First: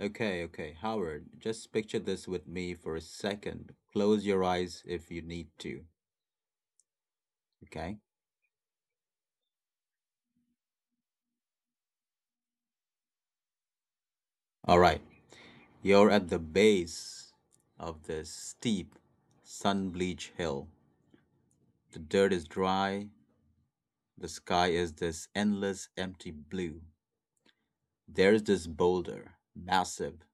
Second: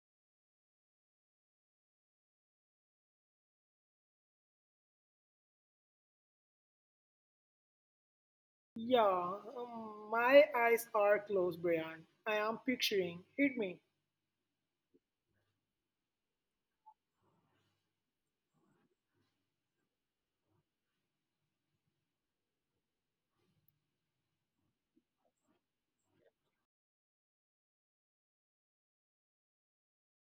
Okay, okay. Howard, just picture this with me for a second. Close your eyes if you need to. Okay? Yeah, my eyes are closed, Brian. I am picturing. Hit me. All right. You're at the base of this steep, sun bleached hill. The dirt is dry. The sky is this endless, empty blue. There's this boulder, massive,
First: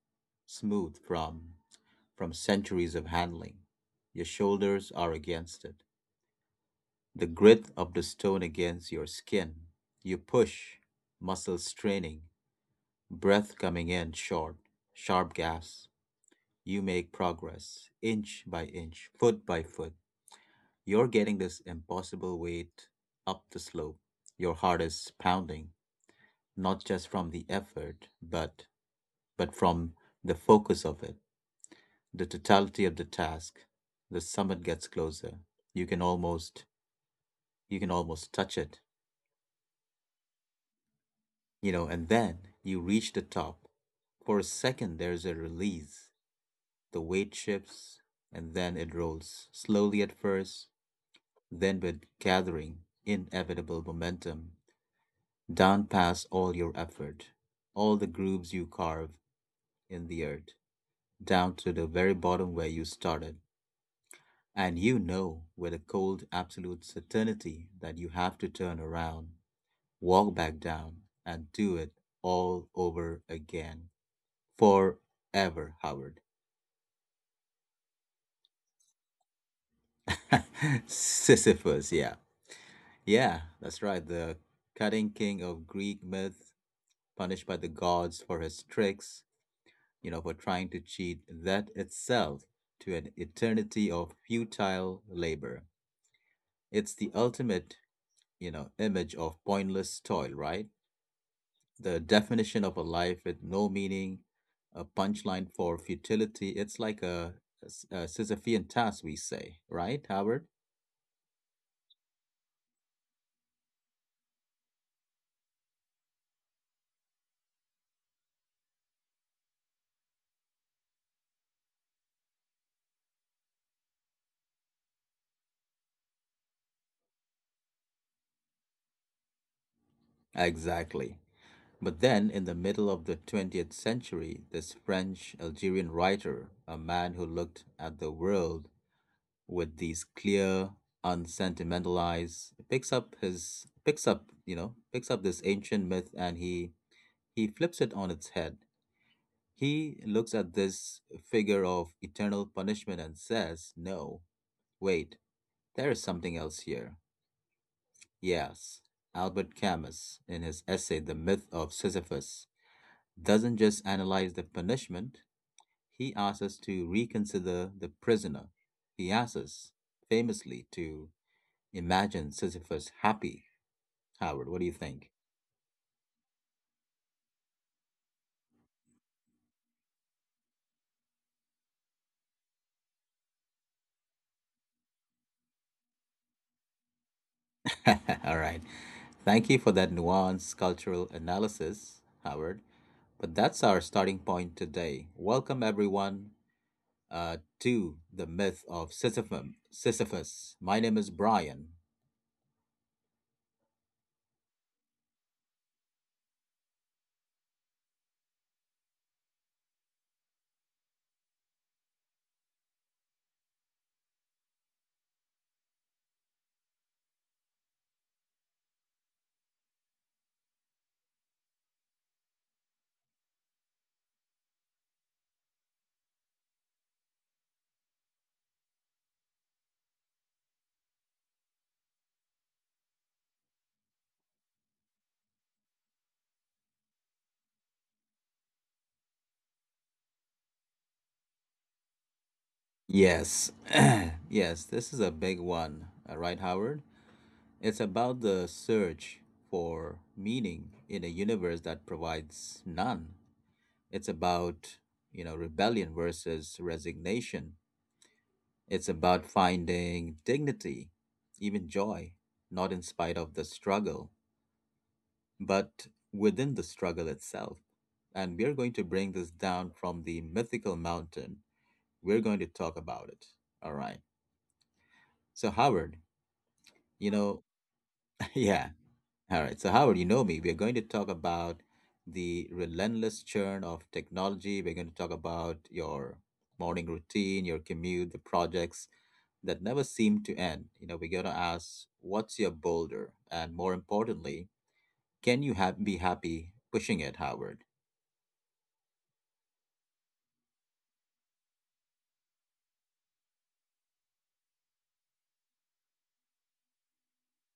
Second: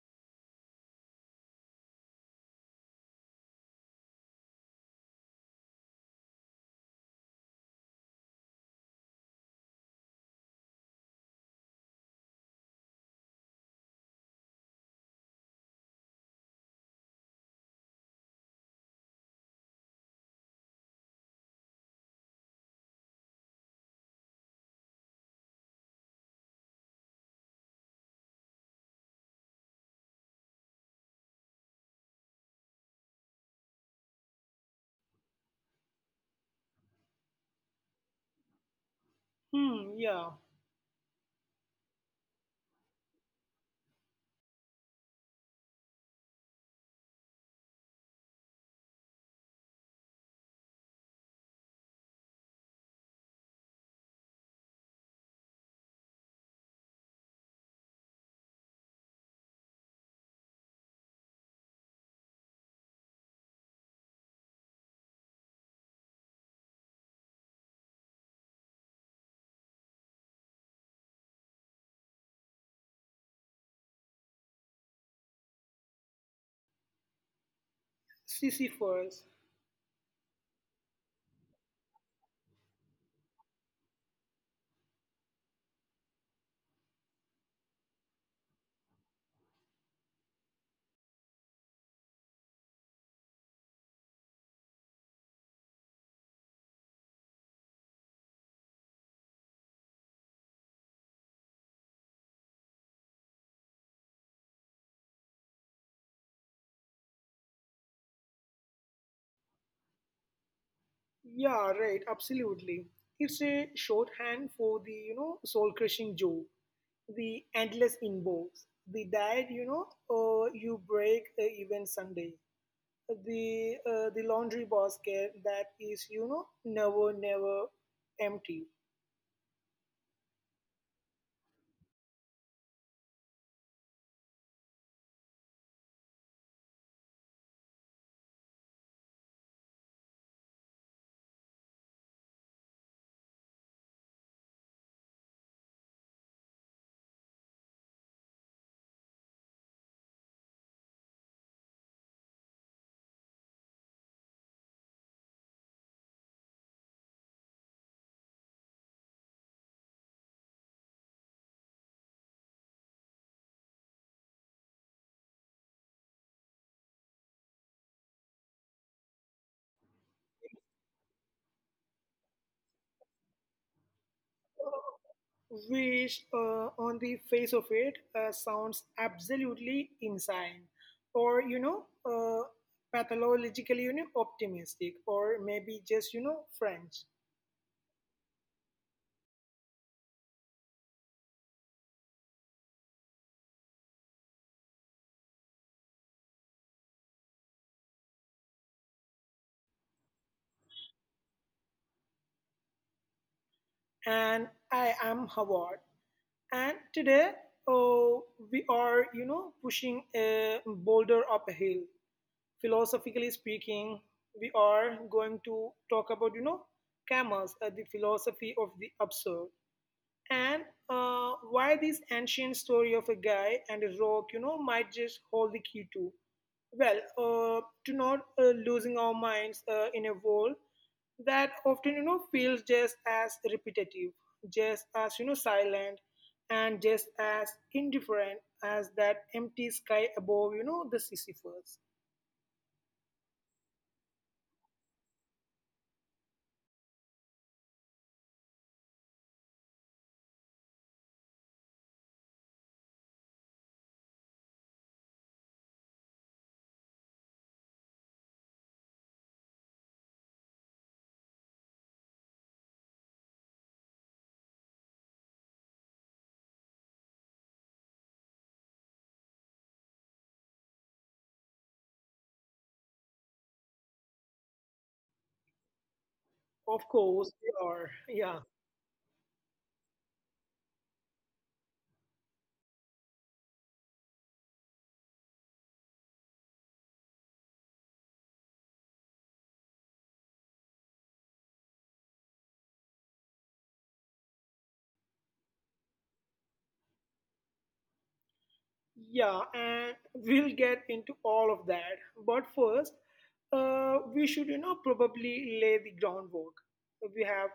smooth from centuries of handling. Your shoulders are against it. The grit of the stone against your skin. You push, muscles straining, breath coming in short, sharp gasps. You make progress, inch by inch, foot by foot. You're getting this impossible weight up the slope. Your heart is pounding, not just from the effort, but from the focus of it, the totality of the task. The summit gets closer. You can almost you can almost touch it. Hmm, yeah. And then you reach the top. For a second, there's a release. The weight shifts, and then it rolls slowly at first, then with gathering inevitable momentum down past all your effort, all the grooves you carve in the earth, down to the very bottom where you started. And you know with a cold, absolute certainty that you have to turn around, walk back down, and do it all over again. Forever, Howard. Sisyphus. Sisyphus, yeah. Yeah, that's right. The cutting king of Greek myth, punished by the gods for his tricks, for trying to cheat, that itself to an eternity of futile labor. It's the ultimate, image of pointless toil, right? The definition of a life with no meaning, a punchline for futility. It's like a Sisyphean task, we say, right, Howard? Yeah, right, absolutely. It's a shorthand for the soul-crushing job, the endless inbox, the diet, you break even Sunday, the laundry basket that is never, never empty. Exactly. But then, in the middle of the 20th century, this French Algerian writer, a man who looked at the world with these clear, unsentimental eyes, picks up his picks up, you know, picks up this ancient myth and he flips it on its head. He looks at this figure of eternal punishment and says, "No, wait, there is something else here." Yes, Albert Camus, in his essay The Myth of Sisyphus, doesn't just analyze the punishment, he asks us to reconsider the prisoner. He asks us, famously, to imagine Sisyphus happy. Howard, what do you think? Which, on the face of it, sounds absolutely insane or, pathologically, optimistic or maybe just french. All right. Thank you for that nuanced cultural analysis, Howard. But that's our starting point today. Welcome, everyone, to the myth of Sisyphus. My name is Brian. And I am Howard. And today, uh, we are pushing a boulder up a hill, philosophically speaking. We are going to talk about, Camus, the philosophy of the absurd. And why this ancient story of a guy and a rock, might just hold the key to? Well, to not losing our minds in a world that often, feels just as repetitive, just as, silent, and just as indifferent as that empty sky above, the Sisyphus. Yes. Yes, this is a big one. All right, Howard? It's about the search for meaning in a universe that provides none. It's about, rebellion versus resignation. It's about finding dignity, even joy, not in spite of the struggle, but within the struggle itself. And we're going to bring this down from the mythical mountain. We're going to talk about it. All right. So, Howard, Of you course, know, they are. Yeah. yeah, all right, so Howard, you know me. We are going to talk about the relentless churn of technology. We're going to talk about your morning routine, your commute, the projects that never seem to end. We're going to ask, what's your boulder? And more importantly, can you be happy pushing it, Howard? Yeah, and we'll get into all of that. But first, we should, probably lay the groundwork. We have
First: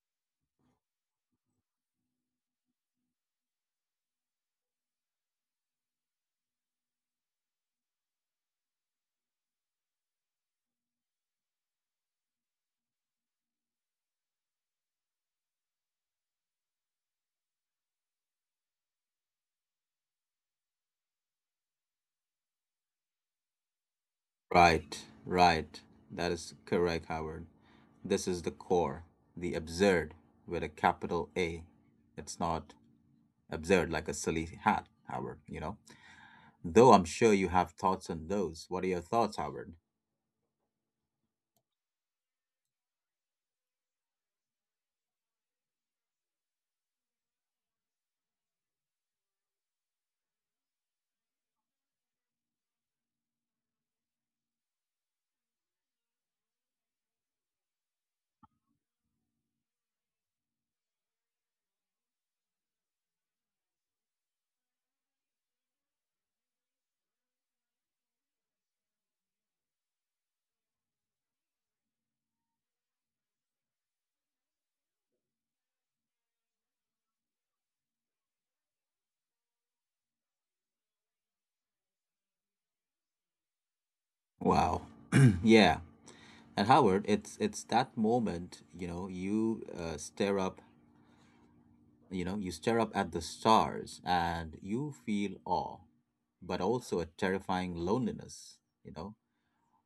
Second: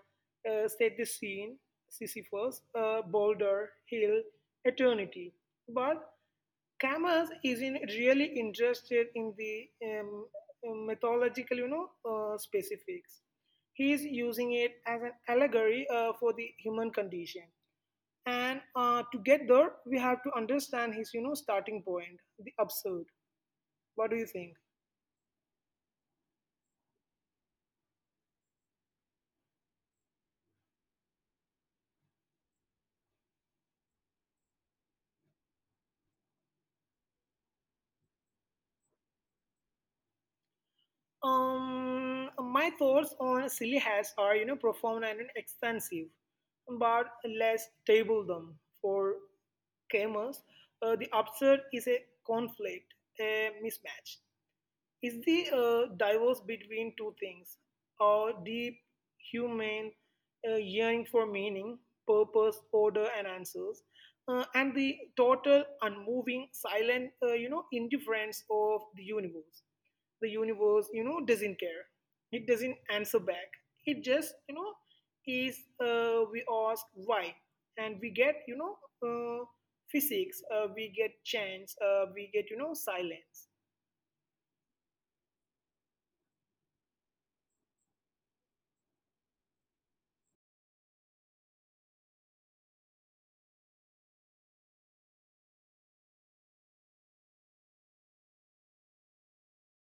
set the scene. Sisyphus, boulder, hill, eternity. But Camus isn't really interested in the mythological, specifics. He is using it as an allegory for the human condition, and to get there we have to understand his starting point, the absurd. What do you think? Right, right. That is correct, Howard. This is the core, the absurd with a capital A. It's not absurd like a silly hat, Howard, you know? Though I'm sure you have thoughts on those. What are your thoughts, Howard? My thoughts on silly hats are profound and extensive, but let's table them for gamers. The absurd is a conflict, a mismatch. Is the divorce between two things, our deep human yearning for meaning, purpose, order, and answers, and the total unmoving, silent, indifference of the universe. The universe, doesn't care. It doesn't answer back. It just, is. We ask why, and we get, uh, physics. We get chance. We get, silence. Wow. Yeah. And Howard, it's that moment, you you stare up at the stars and you feel awe, but also a terrifying loneliness, you know,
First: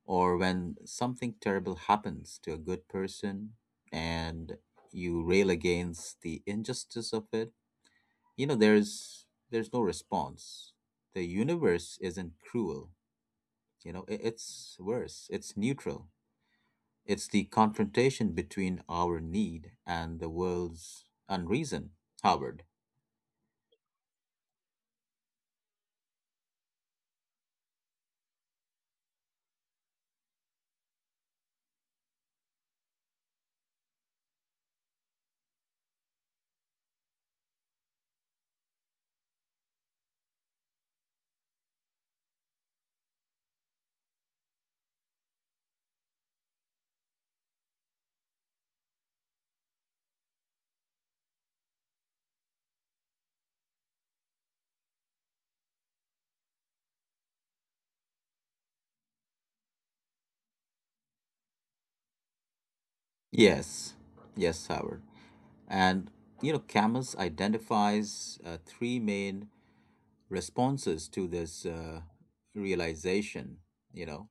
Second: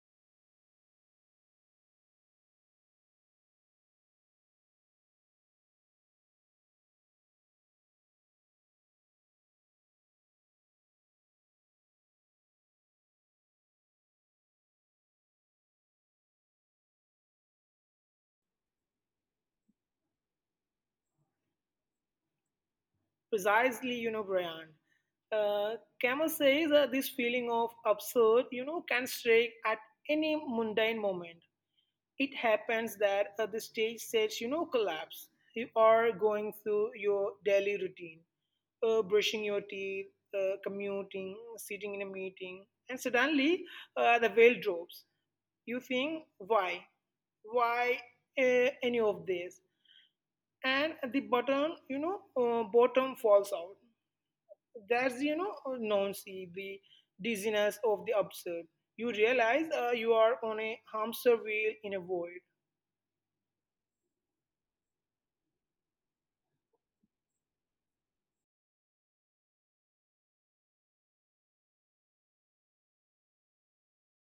or when something terrible happens to a good person and you rail against the injustice of it, there's no response. The universe isn't cruel. It's worse. It's neutral. It's the confrontation between our need and the world's unreason. Howard. Precisely, Brian. Camus says that this feeling of absurd, can strike at any mundane moment. It happens that the stage sets, collapse. You are going through your daily routine, brushing your teeth, commuting, sitting in a meeting, and suddenly the veil drops. You think, why? Why any of this? And the button, bottom falls out. That's, nonsense, the dizziness of the absurd. You realize you are on a hamster wheel in a void. Yes. Yes, Howard. And Camus identifies three main responses to this realization, you know.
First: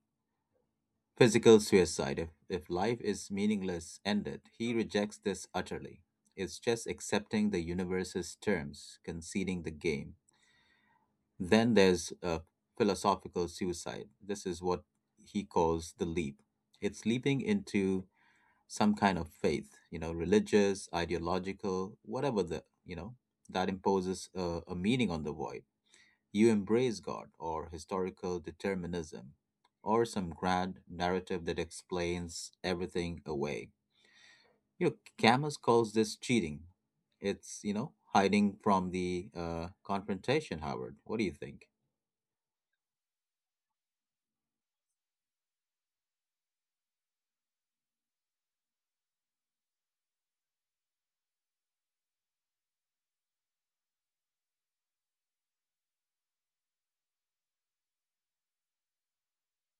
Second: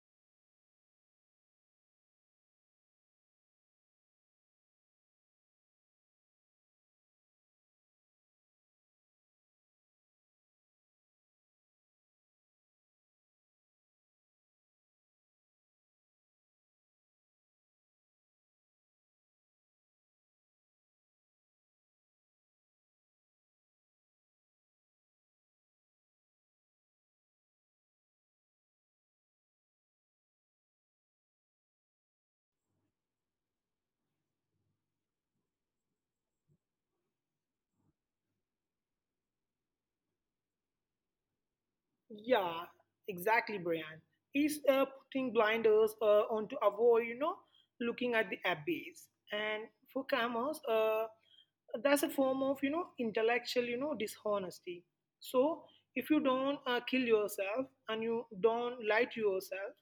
Physical suicide. If life is meaningless, ended. He rejects this utterly. It's just accepting the universe's terms, conceding the game. Then there's philosophical suicide. This is what he calls the leap. It's leaping into some kind of faith, you know, religious, ideological, whatever that imposes a meaning on the void. You embrace God or historical determinism or some grand narrative that explains everything away. Camus calls this cheating. It's, hiding from the confrontation, Howard. What do you think? Yeah, exactly, Brian. Is putting blinders on to avoid, looking at the abyss. And for cameras, that's a form of, intellectual, dishonesty. So if you don't kill yourself and you don't lie to yourself,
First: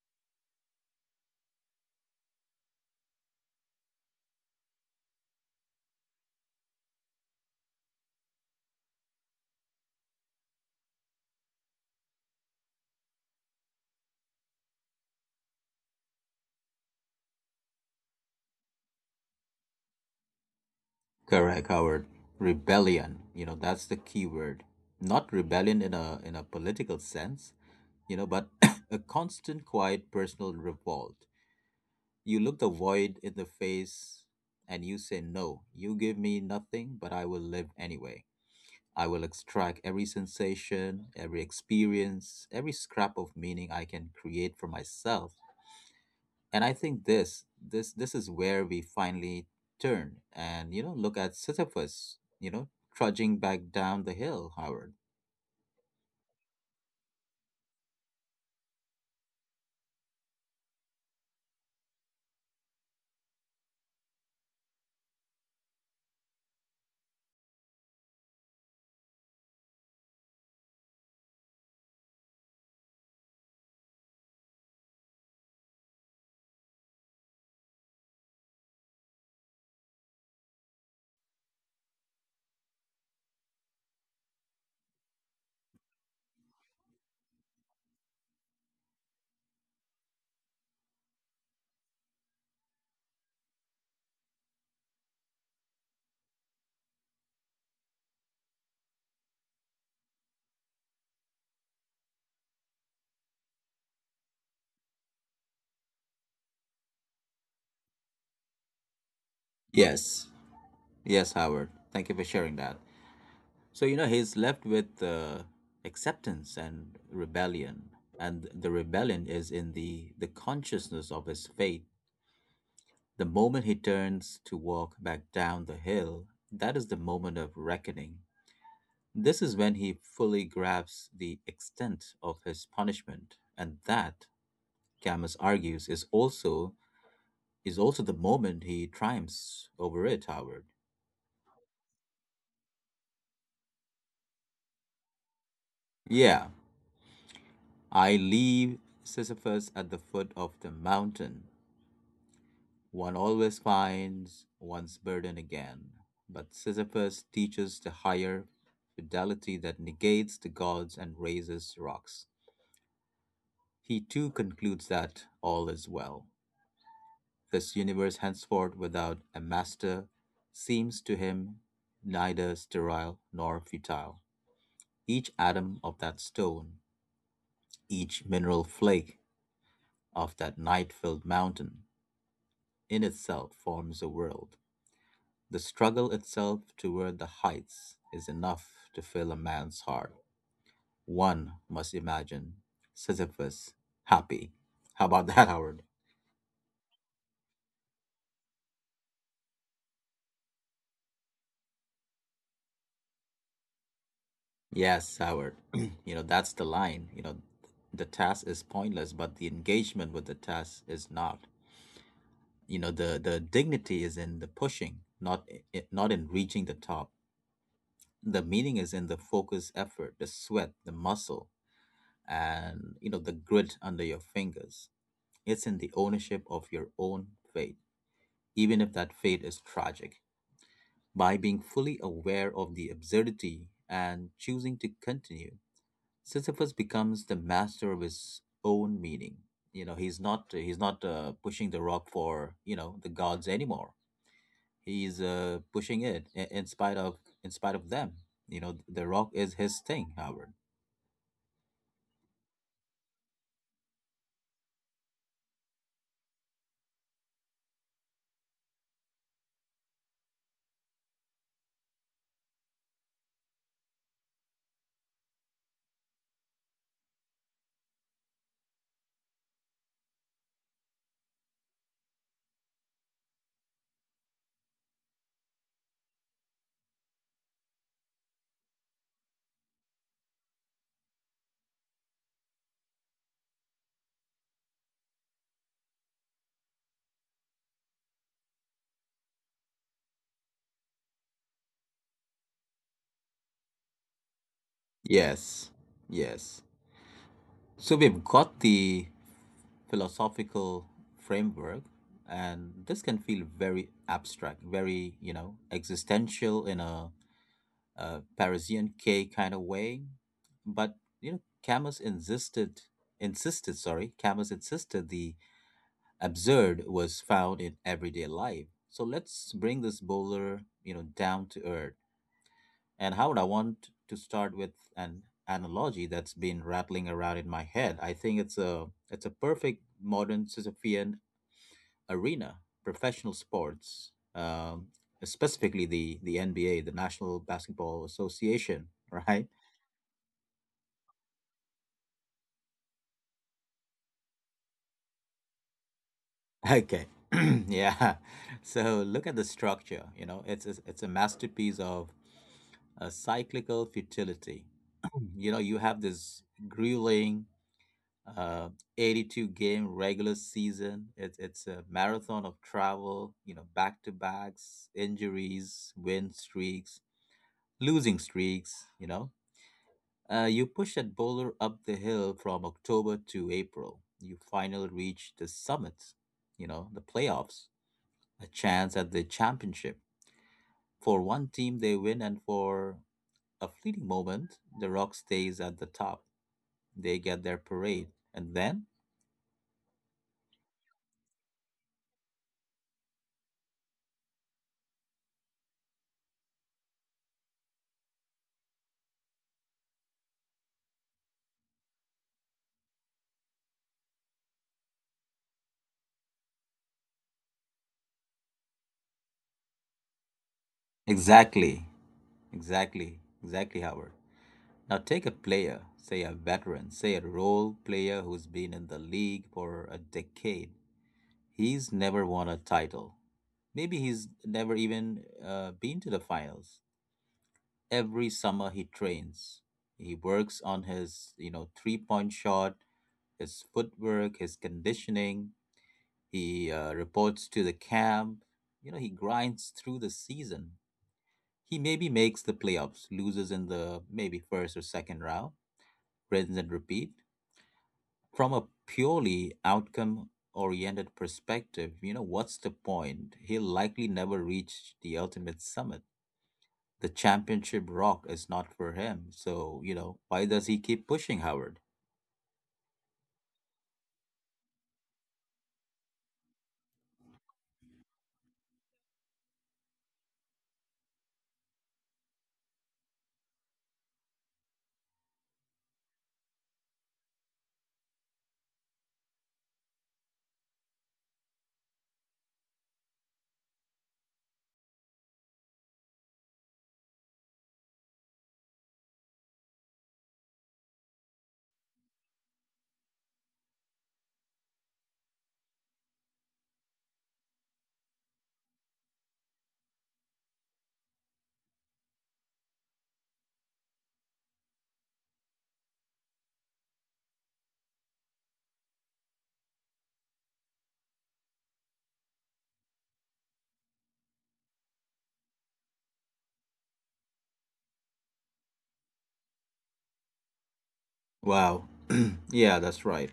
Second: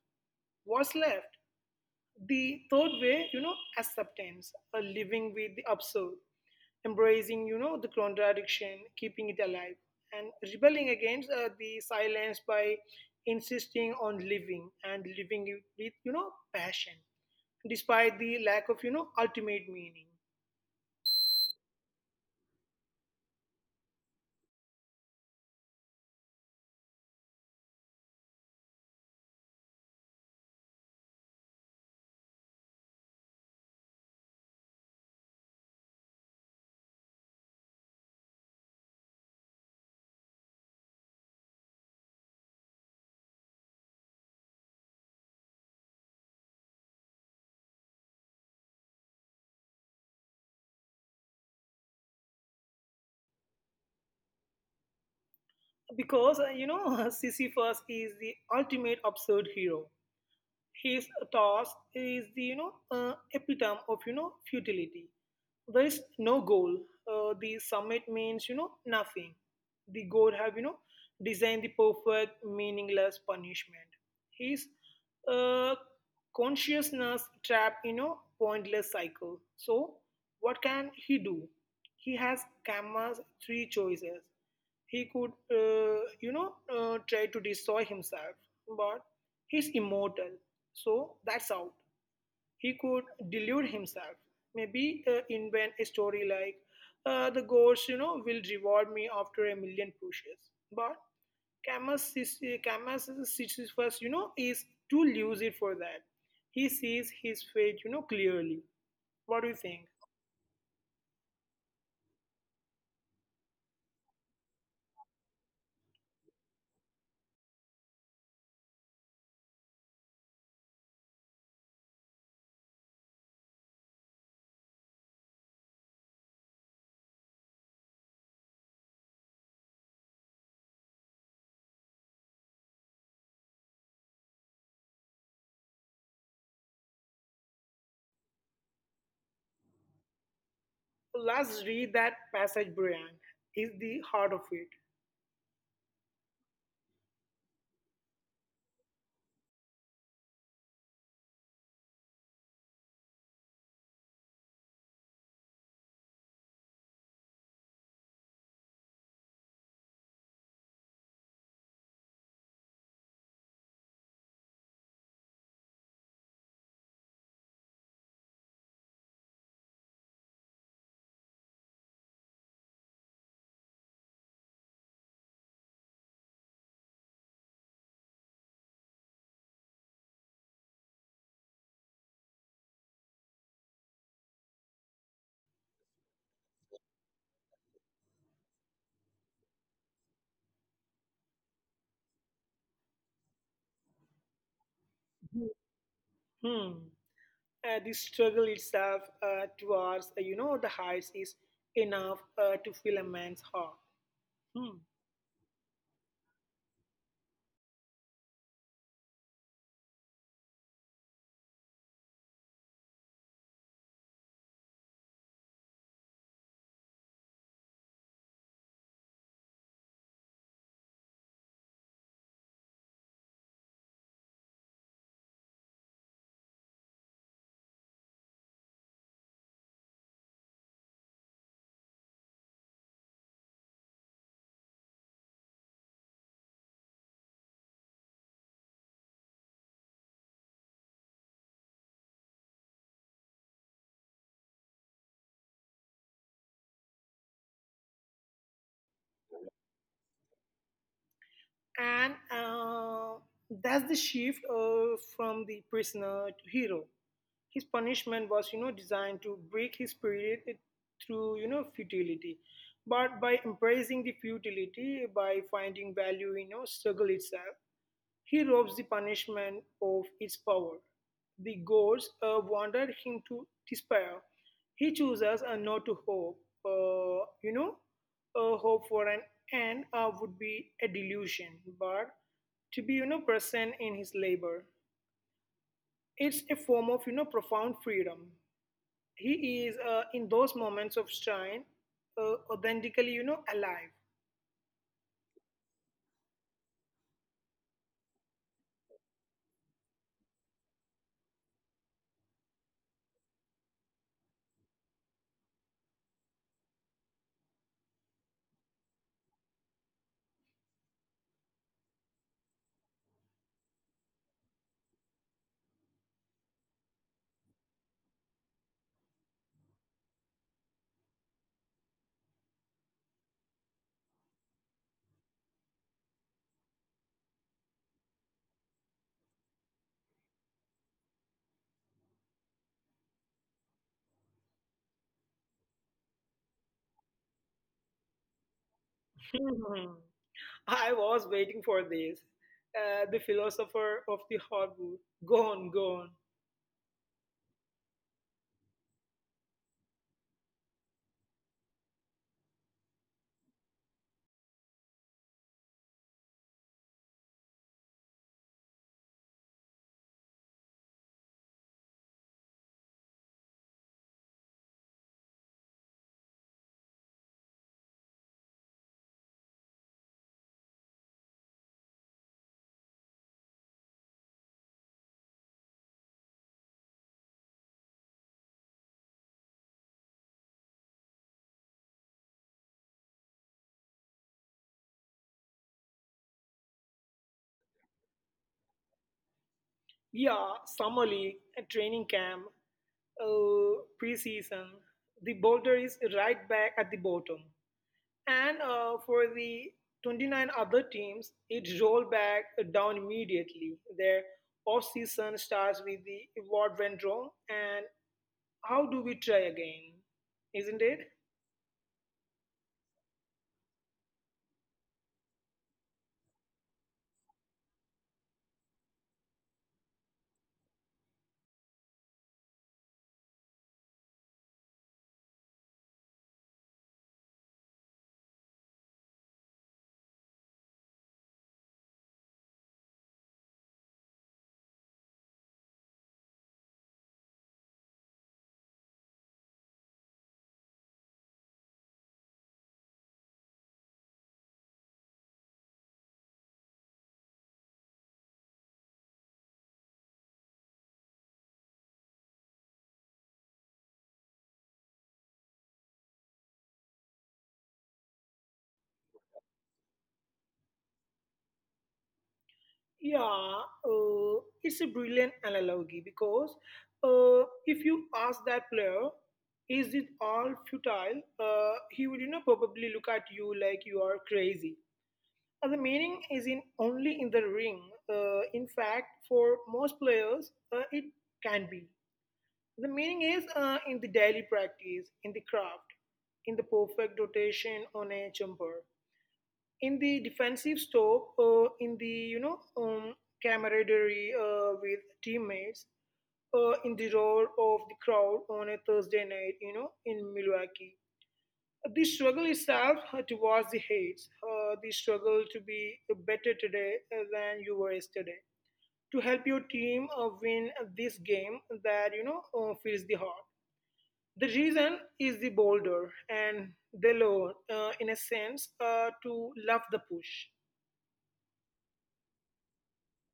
what's left? The third way, acceptance, or living with the absurd, embracing the contradiction, keeping it alive, and rebelling against the silence by insisting on living, and living it with passion, despite the lack of ultimate meaning. Correct, Howard. Rebellion, that's the key word. Not rebellion in a political sense, but a constant quiet personal revolt. You look the void in the face and you say no. You give me nothing, but I will live anyway. I will extract every sensation, every experience, every scrap of meaning I can create for myself. And I think this is where we finally turn and look at Sisyphus, trudging back down the hill, Howard. Because, Sisyphus is the ultimate absurd hero. His task is the epitome of futility. There is no goal. The summit means nothing. The god have designed the perfect meaningless punishment. His uh, consciousness trapped in a pointless cycle. So what can he do? He has Kama's three choices. He could try to destroy himself, but he's immortal. So that's out. He could delude himself, maybe invent a story like, the gods, will reward me after a million pushes. But Camus Sisyphus, is too lucid for that. He sees his fate, clearly. What do you think? Yes. Yes, Howard, thank you for sharing that. So he's left with acceptance and rebellion, and the rebellion is in the consciousness of his fate. The moment he turns to walk back down the hill, that is the moment of reckoning. This is when he fully grasps the extent of his punishment, and that, Camus argues, is also the moment he triumphs over it, Howard. Let's read that passage, Brian. Is the heart of it. Yeah, I leave Sisyphus at the foot of the mountain. One always finds one's burden again, but Sisyphus teaches the higher fidelity that negates the gods and raises rocks. He too concludes that all is well. This universe henceforth without a master seems to him neither sterile nor futile. Each atom of that stone, each mineral flake of that night filled mountain, in itself forms a world. The struggle itself toward the heights is enough to fill a man's heart. One must imagine Sisyphus happy. How about that, Howard? Hmm. The struggle itself towards, the heights is enough to fill a man's heart. Hmm. Yes, Howard. That's the line. The task is pointless, but the engagement with the task is not. The dignity is in the pushing, not not in reaching the top. The meaning is in the focus, effort, the sweat, the muscle, and the grit under your fingers. It's in the ownership of your own fate, even if that fate is tragic. By being fully aware of the absurdity and choosing to continue, Sisyphus becomes the master of his own meaning. He's not pushing the rock for the gods anymore. He's pushing it in spite of them. The rock is his thing, Howard. And that's the shift from the prisoner to hero. His punishment was, designed to break his spirit through, futility. But by embracing the futility, by finding value in, struggle itself, he robs the punishment of its power. The gods wanted him to despair. He chooses not to hope. Uh, you know, hope for an end would be a delusion, but to be present in his labor, it's a form of profound freedom. He is in those moments of strain, authentically alive. Yes, yes. So we've got the philosophical framework, and this can feel very abstract, very, existential in a Parisian K kind of way. But you know, Camus insisted Camus insisted the absurd was found in everyday life. So let's bring this bowler down to earth. And Howard, I want to start with an analogy that's been rattling around in my head. I think it's a perfect modern Sisyphean arena, professional sports. Specifically the NBA, the National Basketball Association, right? I was waiting for this. The philosopher of the harbor. Gone, gone. Okay. Yeah. So look at the structure, it's a masterpiece of a cyclical futility. You have this grueling uh 82 game regular season. It's a marathon of travel, back to backs, injuries, win streaks, losing streaks, you know. You push that bowler up the hill from October to April. You finally reach the summit, the playoffs, a chance at the championship. For one team, they win, and for a fleeting moment, The Rock stays at the top. They get their parade. And then? Yeah, summer league, a training camp, pre-season. The boulder is right back at the bottom. And for the 29 other teams, it rolled back down immediately. Their off-season starts with the what went wrong and how do we try again, isn't it? Exactly, exactly, exactly, Howard. Now take a player, say a veteran, say a role player who's been in the league for a decade. He's never won a title. Maybe he's never even been to the finals. Every summer he trains. He works on his, three-point shot, his footwork, his conditioning. He reports to the camp. He grinds through the season. He maybe makes the playoffs, loses in the maybe first or second round, rinse and repeat. From a purely outcome oriented perspective, what's the point? He'll likely never reach the ultimate summit. The championship rock is not for him. So, why does he keep pushing, Howard? Yeah, it's a brilliant analogy because if you ask that player, is it all futile? He would, probably look at you like you are crazy. And the meaning is in only in the ring. In fact, for most players, it can be. The meaning is in the daily practice, in the craft, in the perfect rotation on a jumper, in the defensive stop, in the you know um, camaraderie with teammates, in the roar of the crowd on a Thursday night, in Milwaukee. The struggle itself towards the hates, the struggle to be better today than you were yesterday, to help your team win this game that fills the heart. The reason is the boulder and the loan, in a sense, to love the push. Wow. Yeah, that's right.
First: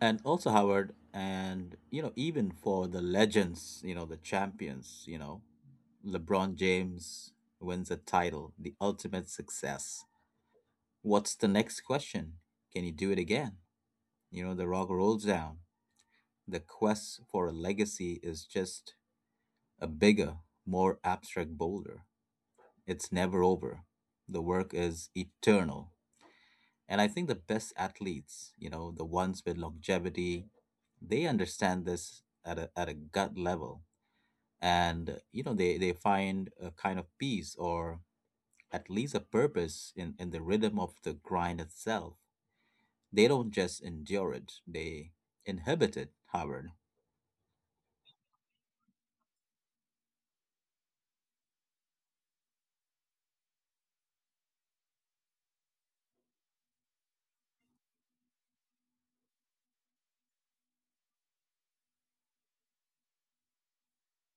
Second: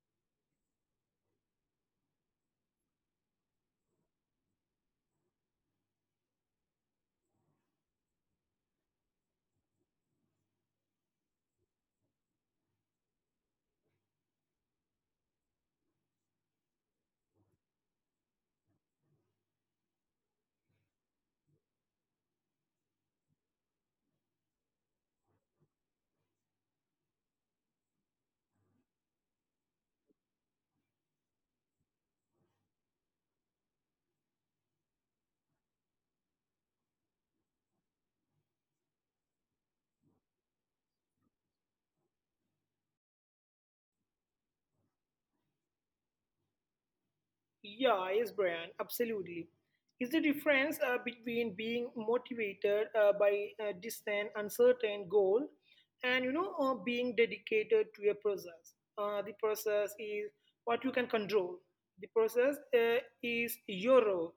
And also, Howard, even for the legends, the champions, LeBron James wins a title, the ultimate success. What's the next question? Can you do it again? The rock rolls down. The quest for a legacy is just a bigger, more abstract boulder. It's never over. The work is eternal. And I think the best athletes, the ones with longevity, they understand this at a gut level. And they find a kind of peace or at least a purpose in the rhythm of the grind itself. They don't just endure it, they inhibit it, Howard. Yeah, yes, Brian, absolutely. It's the difference between being motivated by a distant, uncertain goal, and, being dedicated to a process. The process is what you can control. The process is your rock.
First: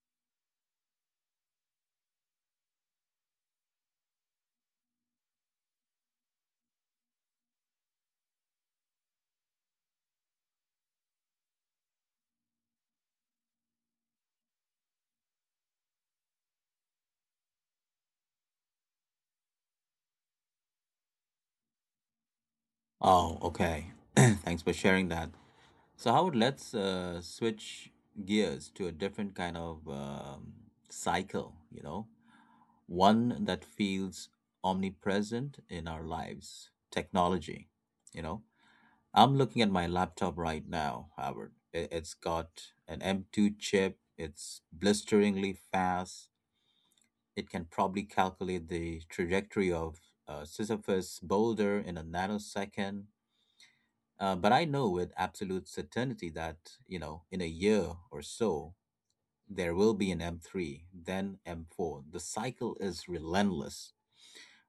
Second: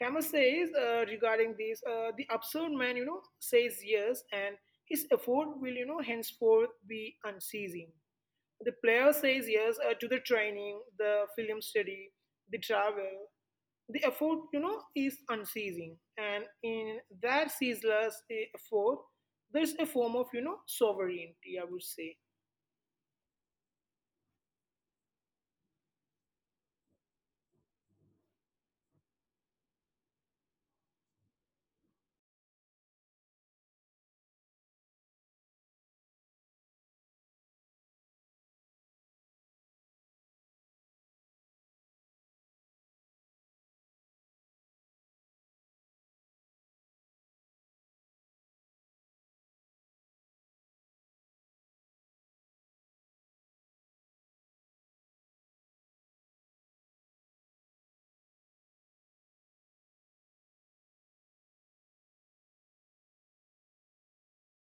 Camus says regarding this, the absurd man, says yes, and his effort will, henceforth be unceasing. The player says yes to the training, the film study, the travel. The effort, is unceasing, and in that ceaseless effort, there's a form of, sovereignty, I would say. Oh, okay. Thanks for sharing that. So, Howard, let's switch gears to a different kind of cycle. One that feels omnipresent in our lives, technology. you know I'm looking at my laptop right now, howard it's got an M2 chip. It's blisteringly fast. It can probably calculate the trajectory of a sisyphus boulder in a nanosecond. But I know with absolute certainty that in a year or so there will be an M3, then M4. The cycle is relentless.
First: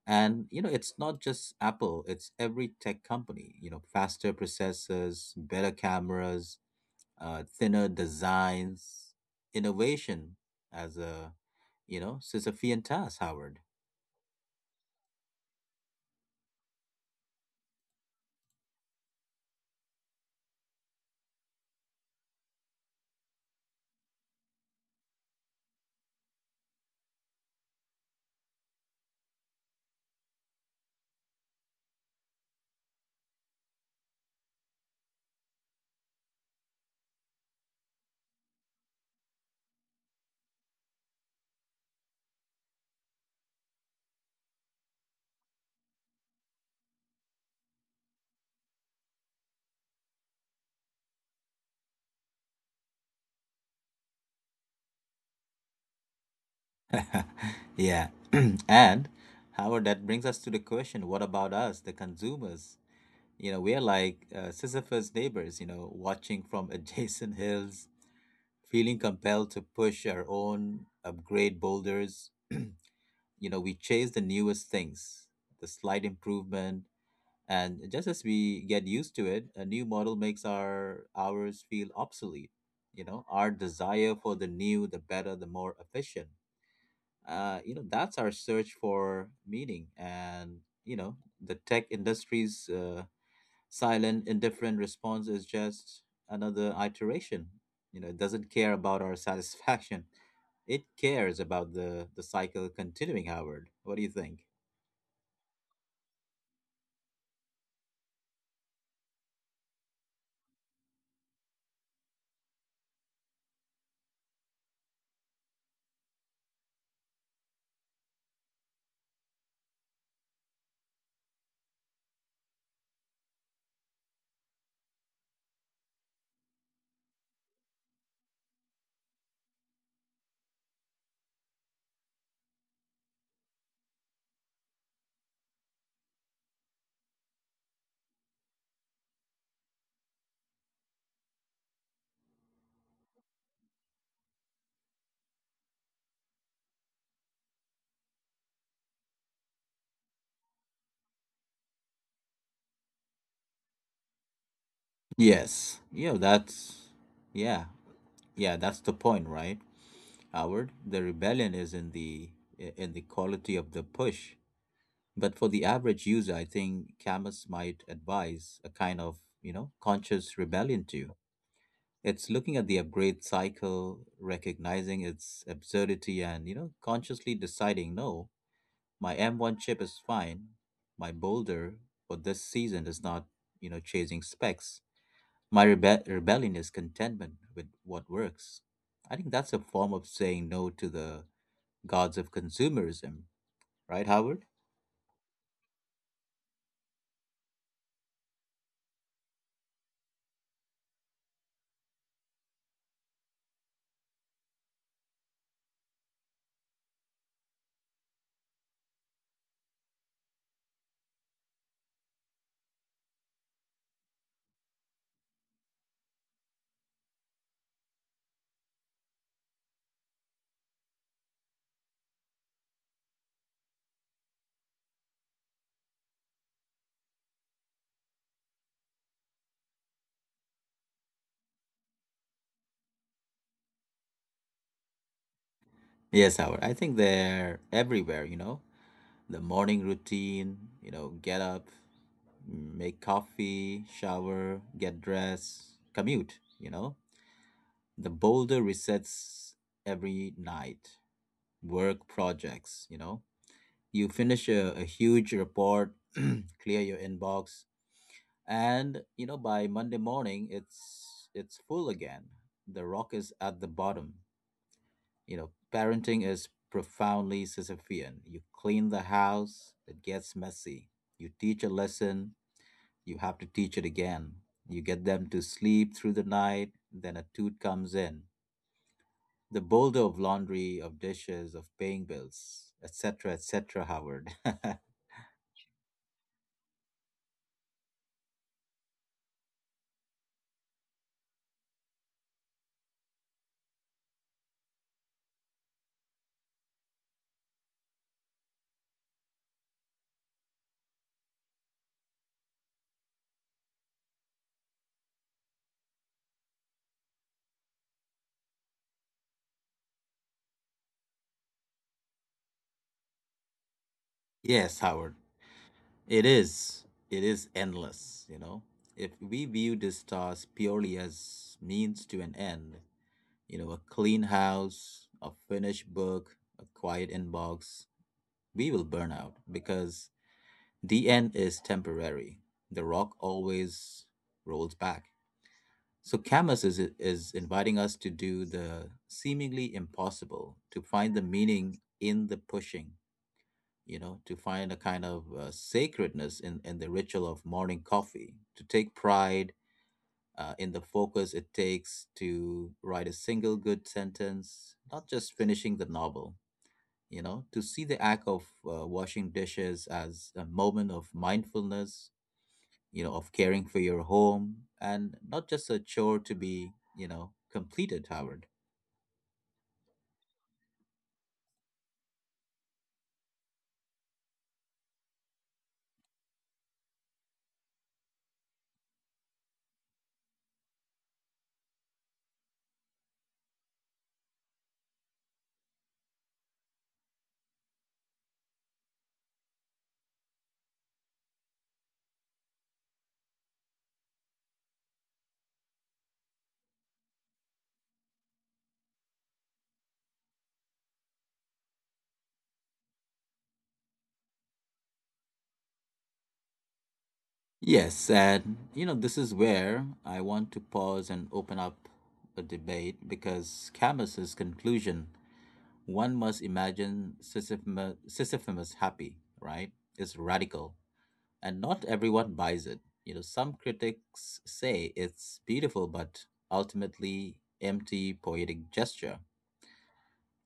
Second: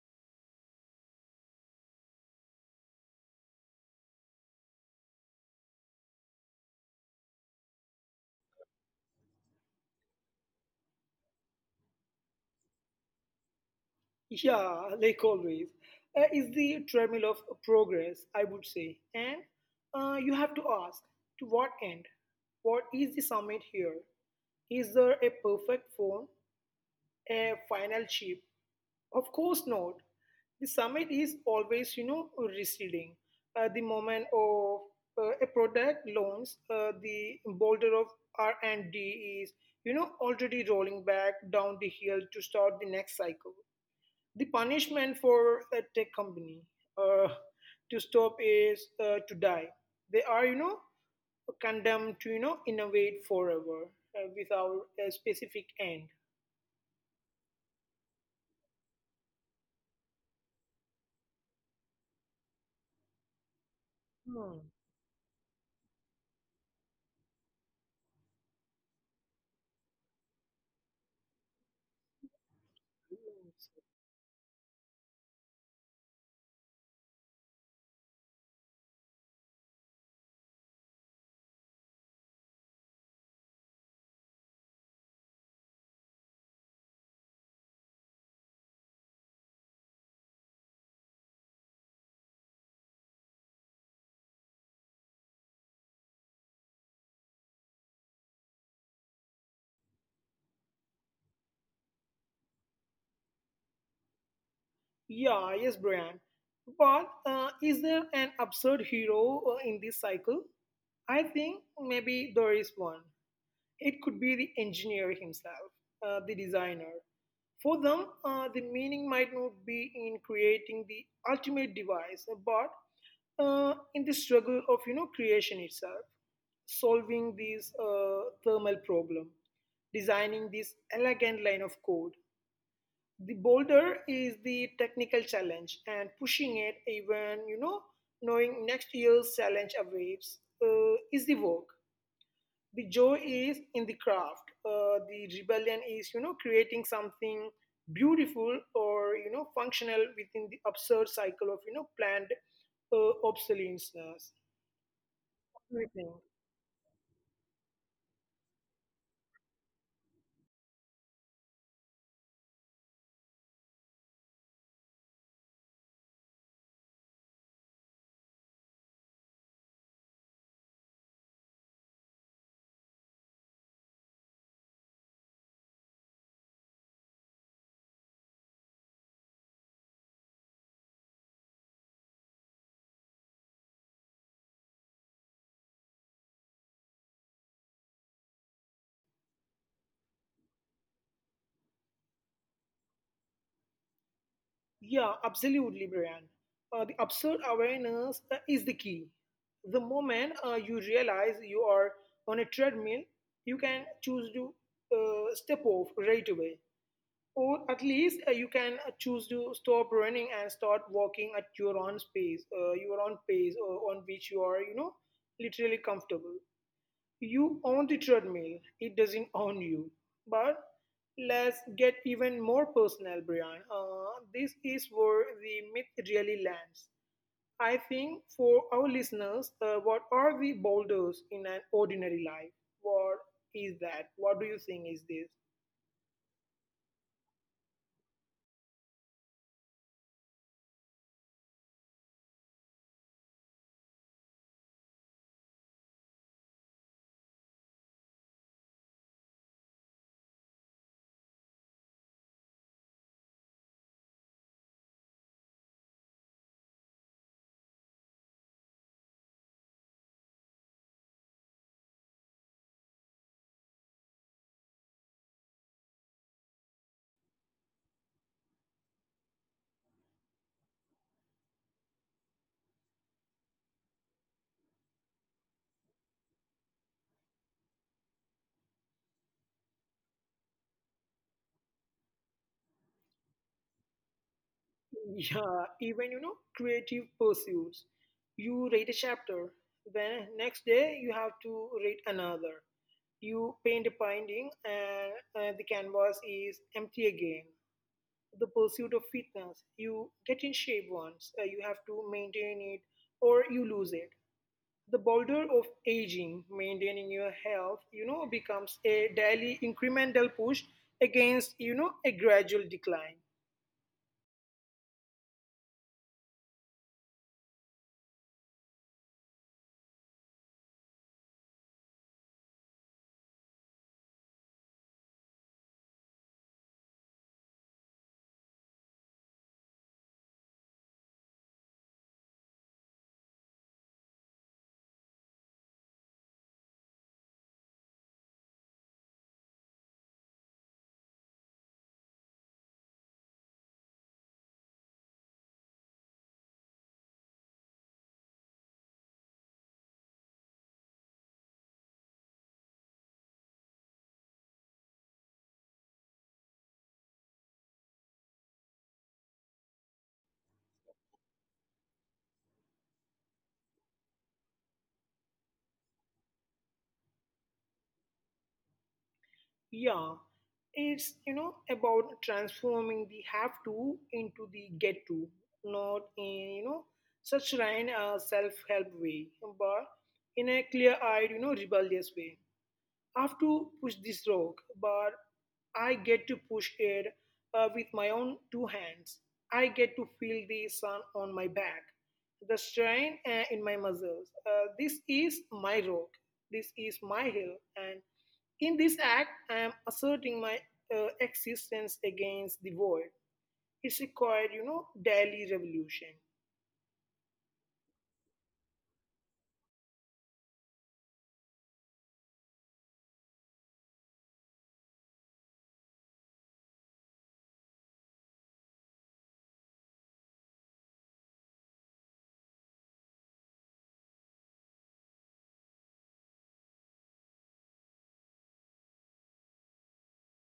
And it's not just Apple, it's every tech company. Faster processors, better cameras, thinner designs, innovation as a Sisyphean task, Howard. Yeah, like always, is the treadmill of progress, I would say. And you have to ask, to what end? What is the summit here? Is there a perfect form? A final shape? Of course not. The summit is always, receding. The moment of a product launch, the boulder of R&D is, already rolling back down the hill to start the next cycle. The punishment for a tech company uh, to stop is to die. They are, condemned to, innovate forever without a specific end. Yeah. And Howard, that brings us to the question, what about us, the consumers? We are like Hmm. Sisyphus neighbors, watching from adjacent hills, feeling compelled to push our own upgrade boulders. Hmm. We chase the newest things, the slight improvement. And just as we get used to it, a new model makes our hours feel obsolete. Our desire for the new, the better, the more efficient, that's our search for meaning. And you know the tech industry's silent, indifferent response is just another iteration. It doesn't care about our satisfaction, it cares about the cycle continuing. Howard, what do you think? Yeah, yes, Brian. But is there an absurd hero in this cycle? I think maybe there is one. It could be the engineer himself, the designer. For them, the meaning might not be in creating the ultimate device, but in the struggle of creation itself, solving this thermal problem, designing this elegant line of code. The boulder is the technical challenge, and pushing it, even knowing next year's challenge awaits, is the work. The joy is in the craft, the rebellion is creating something beautiful or functional within the absurd cycle of planned obsolescence. Yes, Everything. yeah, that's yeah, yeah, that's the point, right, Howard? The rebellion is in the quality of the push, but for the average user, I think Camus might advise a kind of conscious rebellion too. It's looking at the upgrade cycle, recognizing its absurdity, and consciously deciding, no, my M1 chip is fine, my Boulder for this season is not chasing specs. My rebellion is contentment with what works. I think that's a form of saying no to the gods of consumerism, right, Howard? Yeah, absolutely, Brian. The absurd awareness is the key. The moment you realize you are on a treadmill, you can choose to step off right away. Or at least you can choose to stop running and start walking at your own space, your own pace, on which you are, literally comfortable. You own the treadmill, it doesn't own you. But let's get even more personal, Brian. This is where the myth really lands. I think for our listeners, what are the boulders in an ordinary life? What is that? What do you think is this? Yes, Howard. I think they're everywhere. The morning routine, get up, make coffee, shower, get dressed, commute. The boulder resets every night. Work projects, you know? You finish a huge report, clear your inbox, and by monday morning it's full again. The rock is at the bottom. Parenting is profoundly sisyphean. You clean the house, it gets messy. You teach a lesson, you have to teach it again. You get them to sleep through the night, then a toot comes in. The boulder of laundry, of dishes, of paying bills, etc., etc., Howard. Yeah, even creative pursuits. You write a chapter, then next day you have to write another. You paint a painting, and the canvas is empty again. The pursuit of fitness. You get in shape once, you have to maintain it, or you lose it. The boulder of aging, maintaining your health, becomes a daily incremental push against, a gradual decline. Yes, howard. It is. It is endless. If we view this task purely as means to an end, a clean house, a finished book, a quiet inbox, we will burn out because the end is temporary. The rock always rolls back. So Camus is inviting us to do the seemingly impossible, to find the meaning in the pushing, to find a kind of sacredness in the ritual of morning coffee, to take pride in the focus it takes to write a single good sentence, not just finishing the novel, to see the act of washing dishes as a moment of mindfulness, of caring for your home and not just a chore to be, completed, Howard. Yeah, it's about transforming the have to into the get to, not in you know such a self help way, but in a clear eyed rebellious way. I have to push this rock, but I get to push it with my own two hands. I get to feel the sun on my back, the strain in my muscles. This is my rock. This is my hill. And in this act, I am asserting my existence against the void. It's a quiet, daily revolution. Yes, and this is where I want to pause and open up a debate, because Camus's conclusion, one must imagine Sisyphus, Sisyphus happy, right, is radical, and not everyone buys it. Some critics say it's beautiful but ultimately empty poetic gesture,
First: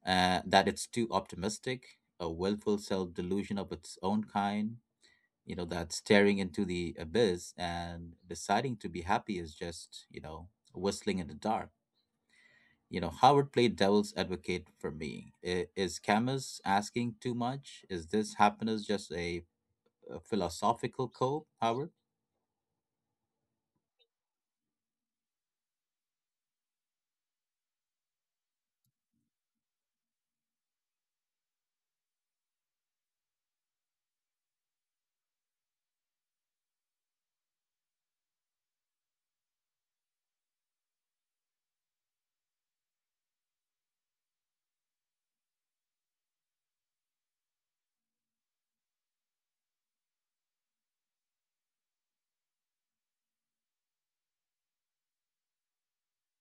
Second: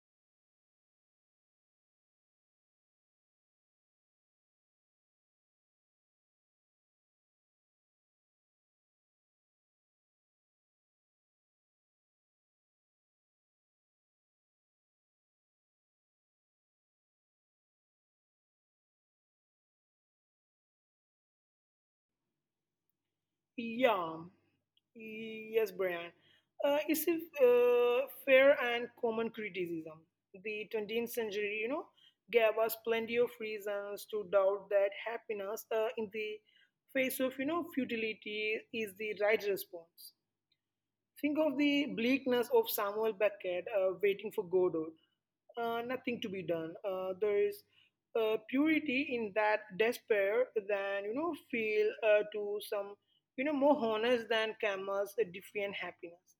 that it's too optimistic, a willful self delusion of its own kind, that staring into the abyss and deciding to be happy is just whistling in the dark. Howard, played devil's advocate for me. Is camus asking too much? Is this happiness just a philosophical code, howard? Yam. Yes, Brian. It's a fair and common criticism. The 20th century, gave us plenty of reasons to doubt that happiness in the face of, futility is the right response. Think of the bleakness of Samuel Beckett waiting for Godot. Nothing to be done. There is purity in that despair than, feel to some, more honest than Camus' defiant happiness.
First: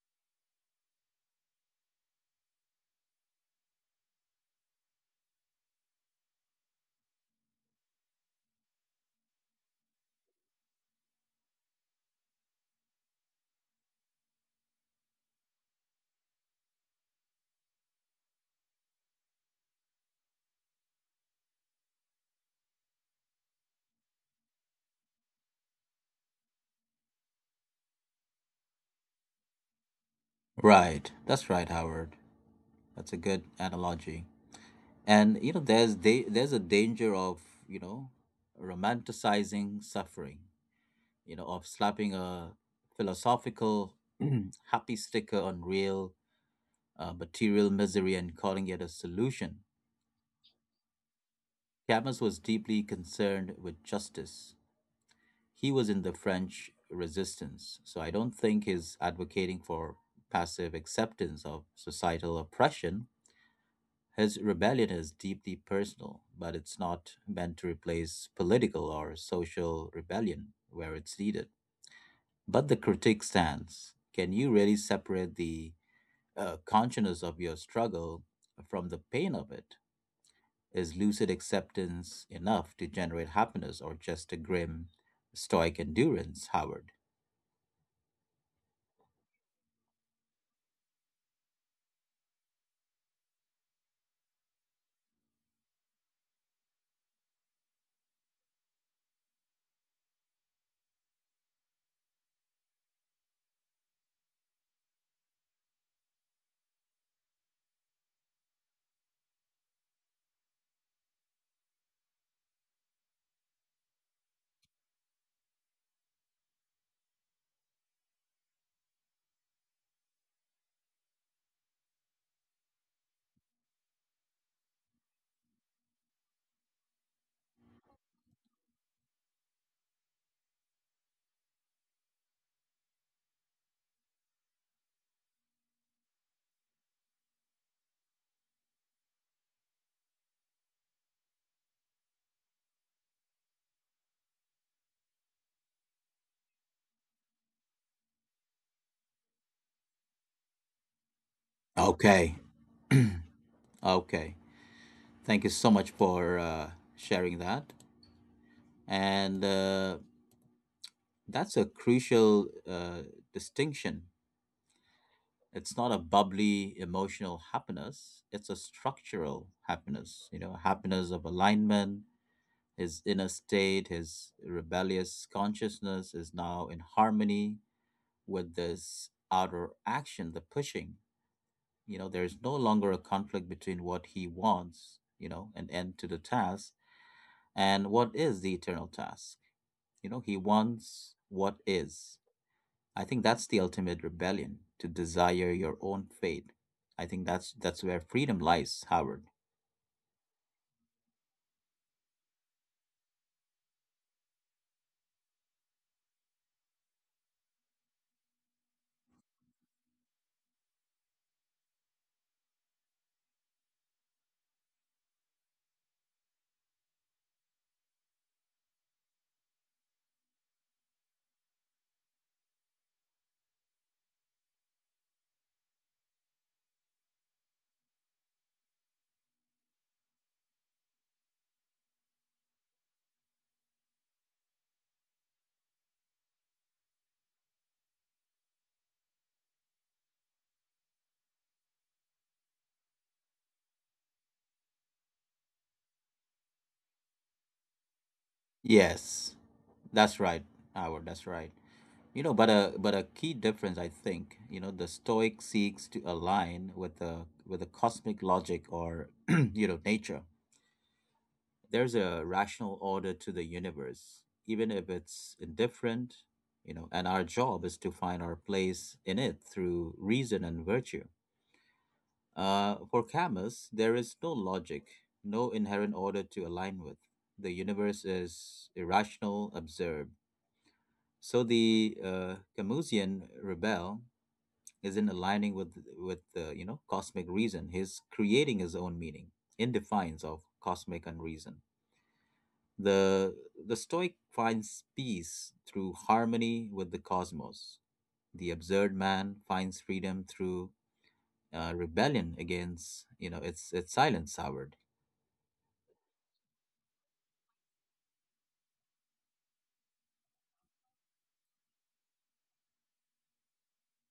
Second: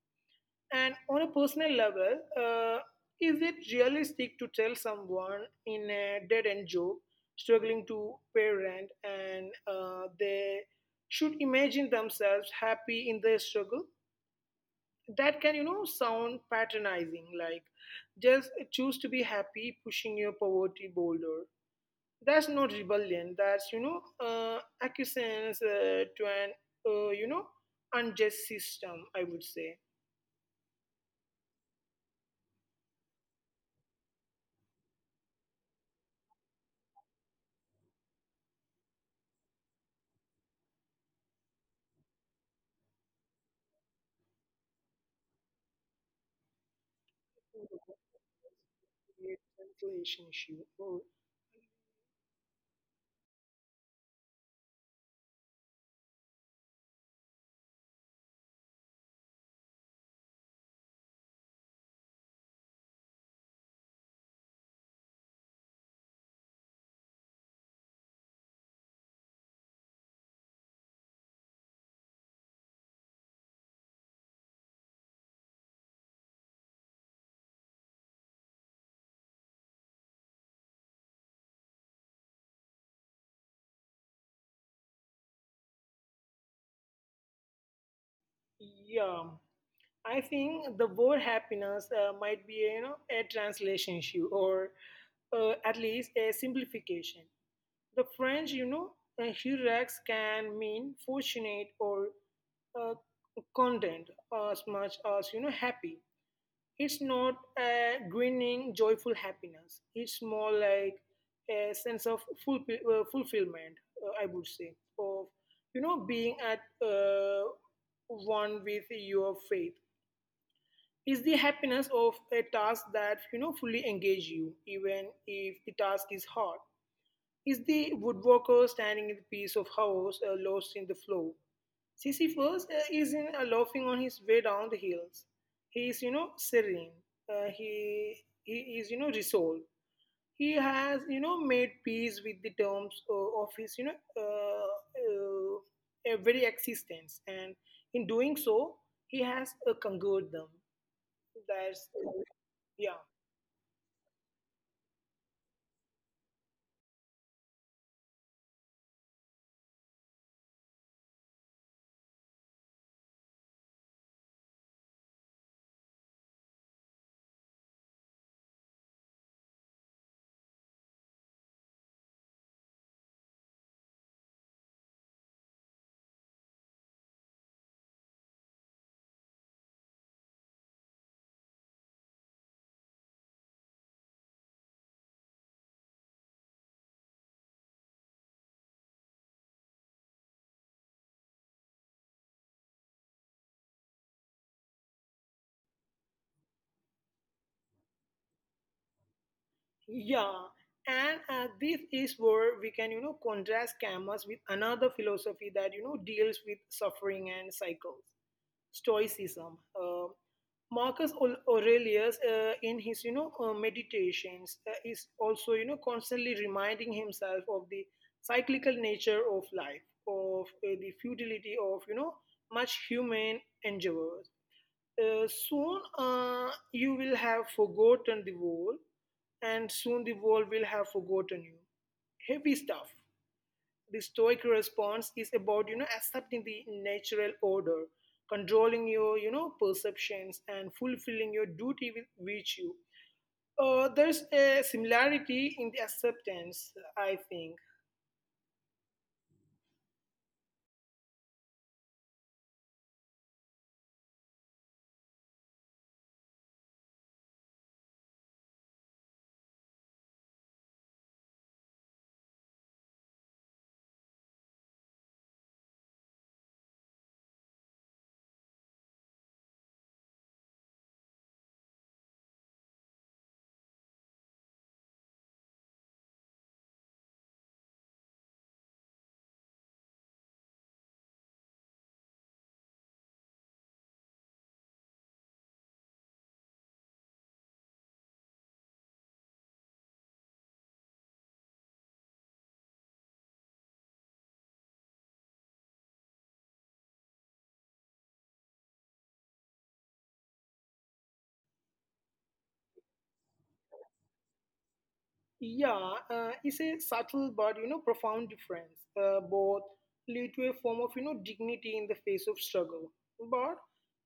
And on a personal level, is it realistic to tell someone in a dead-end job struggling to pay rent and they should imagine themselves happy in their struggle? That can sound patronizing, like just choose to be happy pushing your poverty boulder. That's not rebellion, that's acquiescence to an uh, you know unjust system, I would say. Right, that's right, howard. That's a good analogy. And there's there's a danger of you know romanticizing suffering, of slapping a philosophical happy sticker on real material misery and calling it a solution. Translation issue. Oh, Camus was deeply concerned with justice. He was in the French resistance, so I don't think he's advocating for passive acceptance of societal oppression. His rebellion is deeply personal, but it's not meant to replace political or social rebellion where it's needed. But the critique stands. Can you really separate the consciousness of your struggle from the pain of it? Is lucid acceptance enough to generate happiness, or just a grim, stoic endurance, Howard? yeah, I think the word happiness might be a, a translation issue or at least a simplification. The French, hurax can mean fortunate or uh, content as much as happy. It's not a grinning, joyful happiness. It's more like a sense of fulfillment, I would say, of being at one with your faith. Is the happiness of a task that fully engage you, even if the task is hard. Is the woodworker standing in the piece of house lost in the flow. Sisyphus is in loafing on his way down the hills. He is, serene. Uh, he he is, resolved. He has, made peace with the terms of his, very existence, and in doing so, he has conquered them. That's Okay, yeah. okay. Thank you so much for sharing that. And that's a crucial distinction. It's not a bubbly emotional happiness, it's a structural happiness, happiness of alignment. His inner state, his rebellious consciousness is now in harmony with this outer action, the pushing. There is no longer a conflict between what he wants, an end to the task, and what is the eternal task. He wants what is. I think that's the ultimate rebellion, to desire your own fate. I think that's where freedom lies, Howard. Yeah, and this is where we can, contrast Camus with another philosophy that, deals with suffering and cycles. Stoicism. Aurelius, in his, meditations, is also, constantly reminding himself of the cyclical nature of life, of the futility of, much human endeavors. Soon you will have forgotten the wall, and soon the wall will have forgotten you. Heavy stuff. The stoic response is about accepting the natural order, controlling your perceptions, and fulfilling your duty with virtue. There's a similarity in the acceptance, I think. Yes, that's right, Howard. That's right. But a key difference, I think, the Stoic seeks to align with the cosmic logic or nature. There's a rational order to the universe, even if it's indifferent. And our job is to find our place in it through reason and virtue. For Camus, there is no logic, no inherent order to align with. The universe is irrational, absurd. So the Camusian rebel isn't aligning with cosmic reason. He's creating his own meaning in defiance of cosmic unreason. The the Stoic finds peace through harmony with the cosmos. The absurd man finds freedom through rebellion against its silence, Howard. Yeah, it's a subtle but profound difference. Both lead to a form of dignity in the face of struggle, but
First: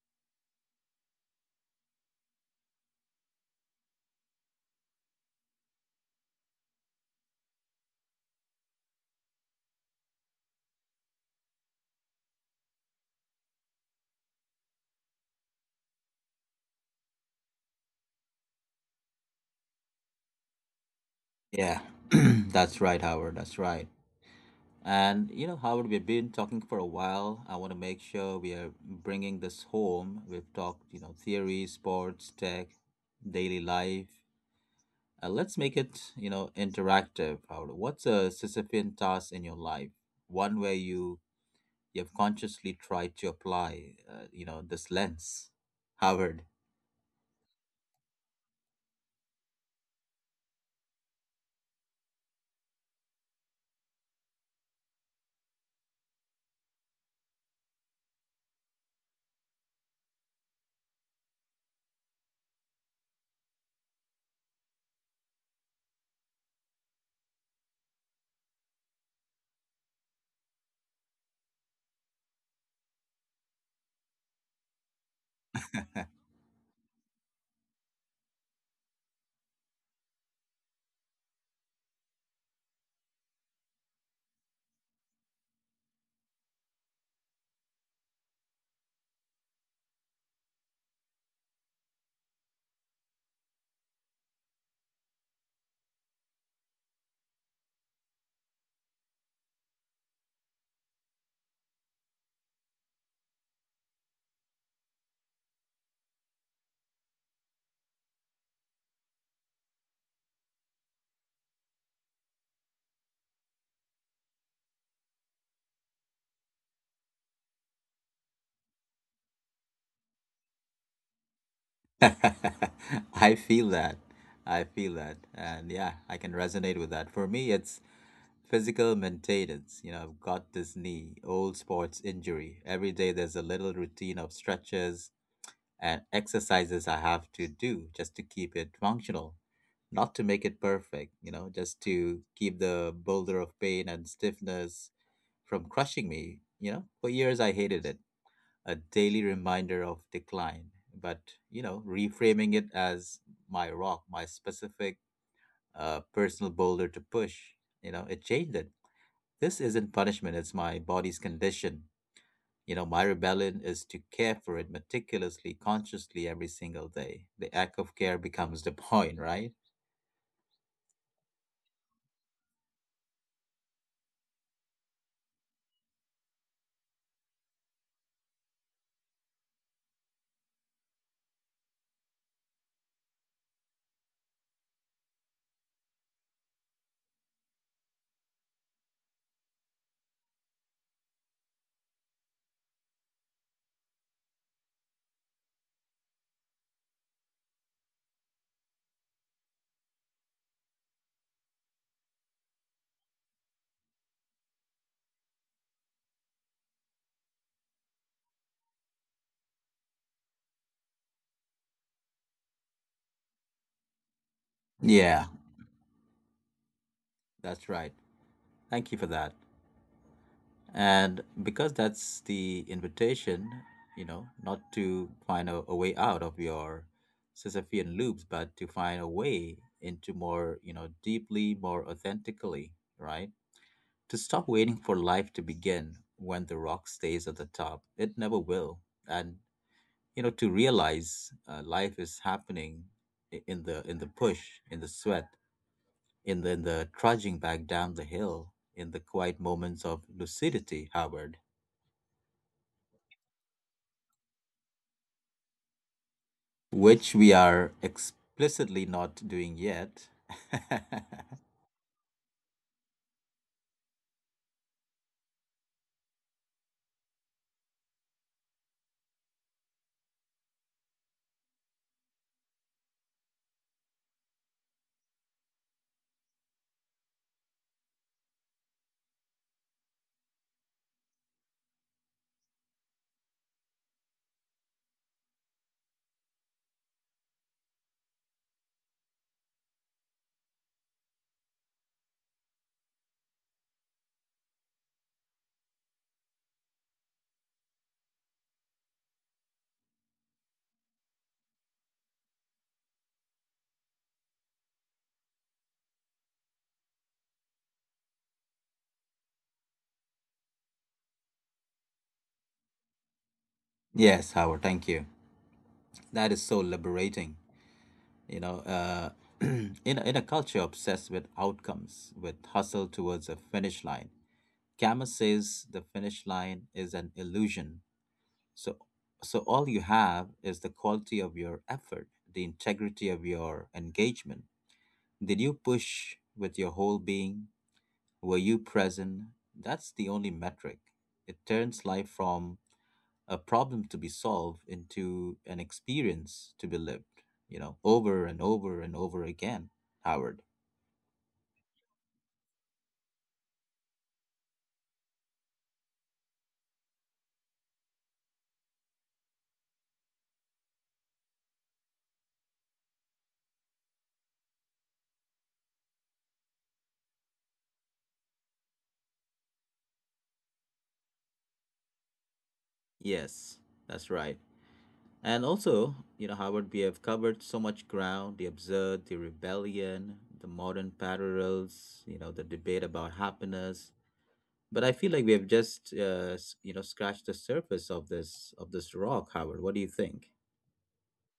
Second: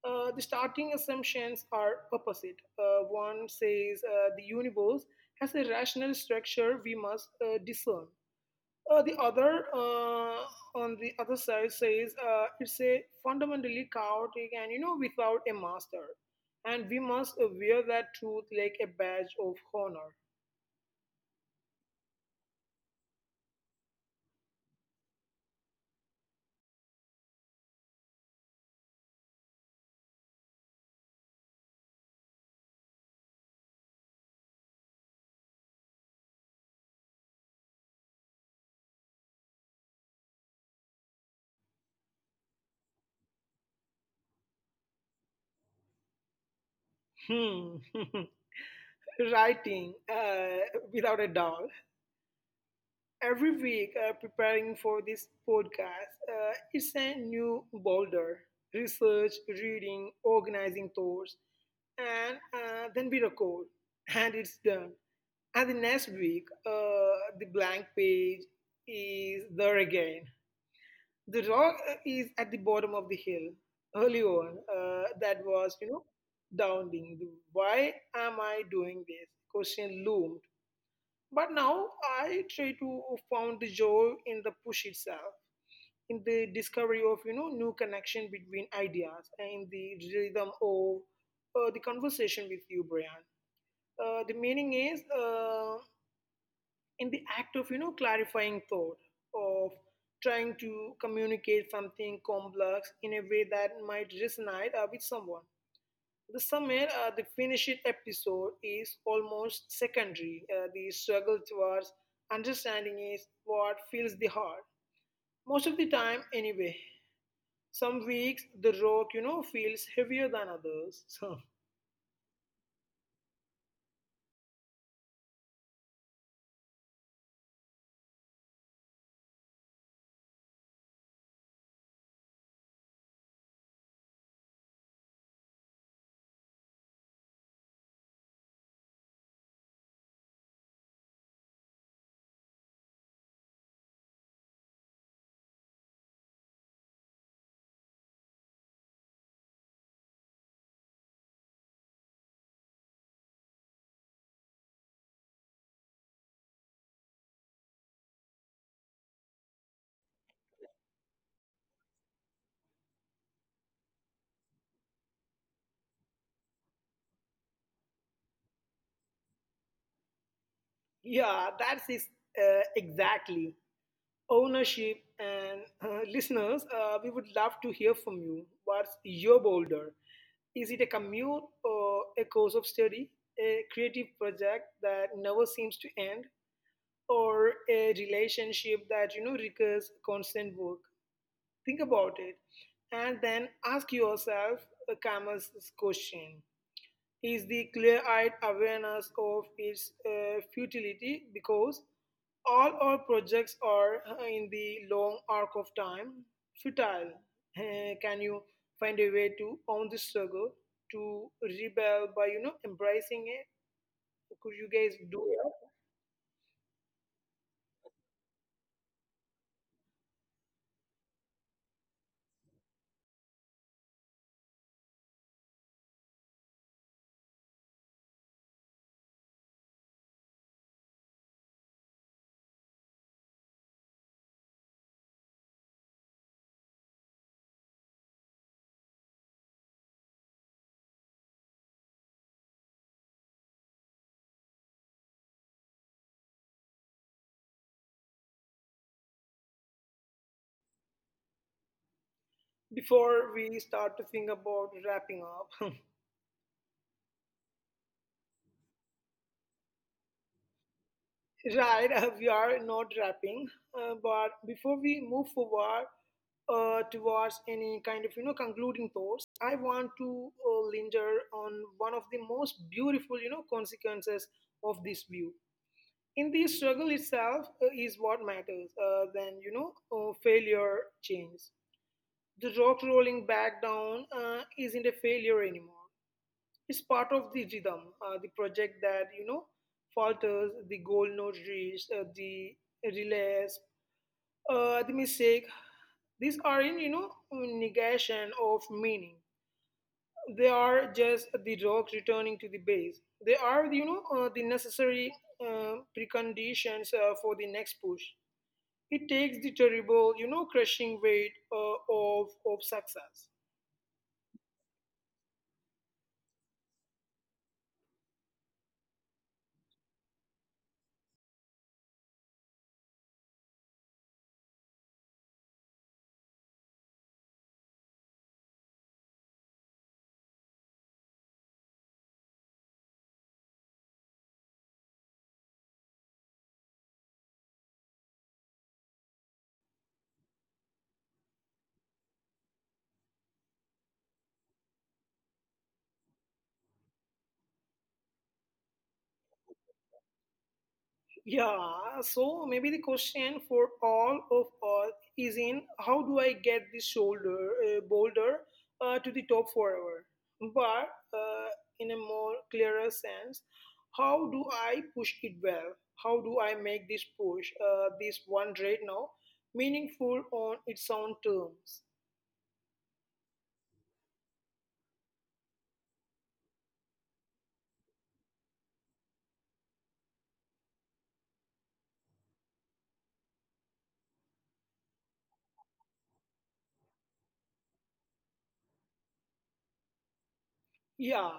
the starting assumptions are opposite. One says the universe has a rational structure we must discern. The other, on the other side, says it's a fundamentally chaotic and without a master, and we must wear that truth like a badge of honor. Yeah, that's right, Howard. That's right. And Howard, we've been talking for a while. I want to make sure we are bringing this home. We've talked, theory, sports, tech, daily life. Let's make it interactive, Howard. What's a Sisyphean task in your life? One where you have consciously tried to apply this lens, Howard. Hmm. Writing without a doubt. Every week, preparing for this podcast, it's a new boulder: research, reading, organizing thoughts, and then we record, and it's done. And the next week, the blank page is there again. The rock is at the bottom of the hill. Early on, that was, doubting. Why am I doing this? Question loomed, but now I try to found the joy in the push itself, in the discovery of new connection between ideas, and in the rhythm of the conversation with you, Brian. The meaning is in the act of clarifying thought, of trying to communicate something complex in a way that might resonate with someone. The summer, the finished episode is almost secondary. The struggle towards understanding is what fills the heart. Most of the time, anyway. Some weeks, the rock, feels heavier than others. So, I feel that. I feel that. And yeah, I can resonate with that. For me, it's physical maintenance. I've got this knee, old sports injury. Every day there's a little routine of stretches and exercises I have to do just to keep it functional, not to make it perfect, just to keep the boulder of pain and stiffness from crushing me. For years I hated it, a daily reminder of decline. But, reframing it as my rock, my specific personal boulder to push, it changed it. This isn't punishment, it's my body's condition. My rebellion is to care for it meticulously, consciously, every single day. The act of care becomes the point, right? yeah, that's it, exactly. Ownership. And listeners, we would love to hear from you. What's your boulder? Is it a commute or a course of study? A creative project that never seems to end? Or a relationship that requires constant work? Think about it, and then ask yourself the karma's question. Is the clear-eyed awareness of its futility, because all our projects are in the long arc of time futile? Can you find a way to own the struggle, to rebel by embracing it? Could you guys do Yeah, it that's right. Thank you for that. And because that's the invitation, not to find a way out of your Sisyphean loops, but to find a way into more, deeply, more authentically, right? To stop waiting for life to begin, when the rock stays at the top, it never will. And to realize life is happening, in the push, in the sweat, in the trudging back down the hill, in the quiet moments of lucidity, Howard, before we start to think about wrapping up? which we are explicitly not doing yet. Right, we are not wrapping, but before we move forward towards any kind of, concluding thoughts, I want to linger on one of the most beautiful, consequences of this view. In the struggle itself is what matters, then, failure changes. The rock rolling back down isn't a failure anymore. Is part of the rhythm, the project that falters, the goal not reached, the relapse, the mistake. These are in negation of meaning. They are just the rock returning to the base. They are the necessary preconditions for the next push. It takes the terrible crushing weight of success. Yes, Howard, thank you. That is so liberating. you know uh, in a culture obsessed with outcomes, with hustle towards a finish line, camus says the finish line is an illusion. So so all you have is the quality of your effort, the integrity of your engagement. Did you push with your whole being? Were you present? That's the only metric. It turns life from a problem to be solved into an experience to be lived, over and over and over again, Howard. Yeah, so maybe the question for all of us is in how do I get this shoulder boulder to the top forever? But uh, in a more clearer sense, how do I push it well? How do I make this push, this one right now, meaningful on its own terms? Yes, that's right. And also, Howard, we have covered so much ground, the absurd, the rebellion, the modern parallels, the debate about happiness. But I feel like we have just, scratched the surface of this rock, Howard. What do you think? Yeah,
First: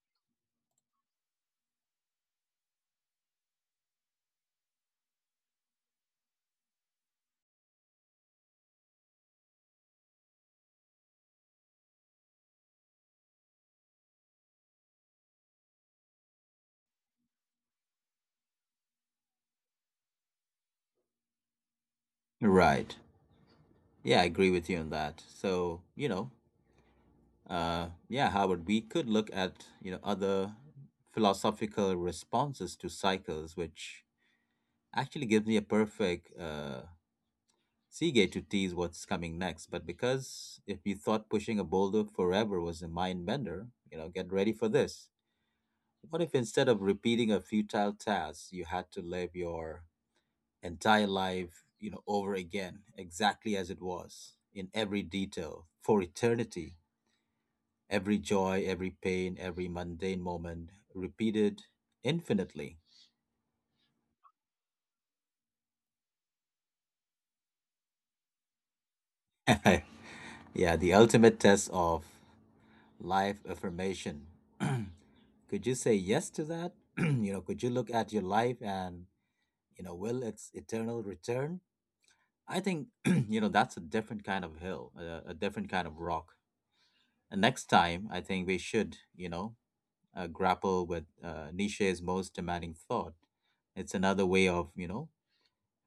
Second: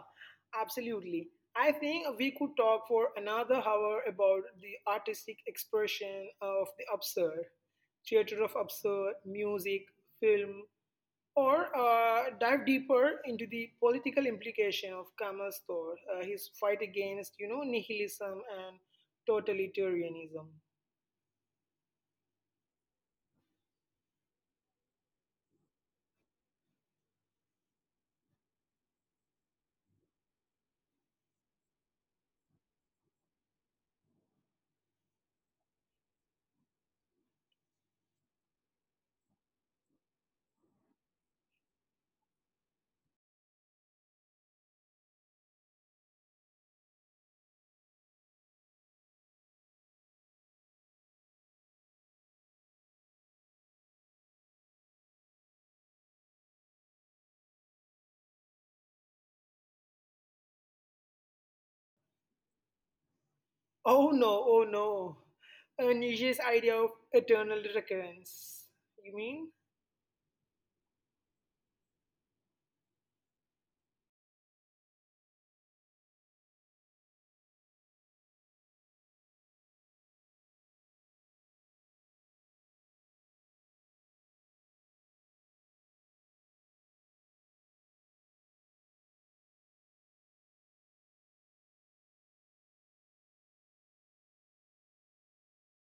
absolutely. I think we could talk for another hour about the artistic expression of the absurd, theater of absurd, music, film, or dive deeper into the political implication of Camus' thought, his fight against, nihilism and totalitarianism. Right. Yeah, I agree with you on that. So, Howard, we could look at other philosophical responses to cycles, which actually gives me a perfect seagate to tease what's coming next. But because if you thought pushing a boulder forever was a mind bender, you know, get ready for this. What if instead of repeating a futile task, you had to live your entire life, you know, over again, exactly as it was, in every detail, for eternity? Every joy, every pain, every mundane moment repeated infinitely. Oh no, oh no. Nietzsche's idea of eternal recurrence. You mean? Yeah, the ultimate test of life affirmation. Could you say yes to that? You know, could you look at your life and, you know, will its eternal return? I think, you know, that's a different kind of hill, a different kind of rock. And next time, I think we should, you know, grapple with Nietzsche's most demanding thought. It's another way of, you know,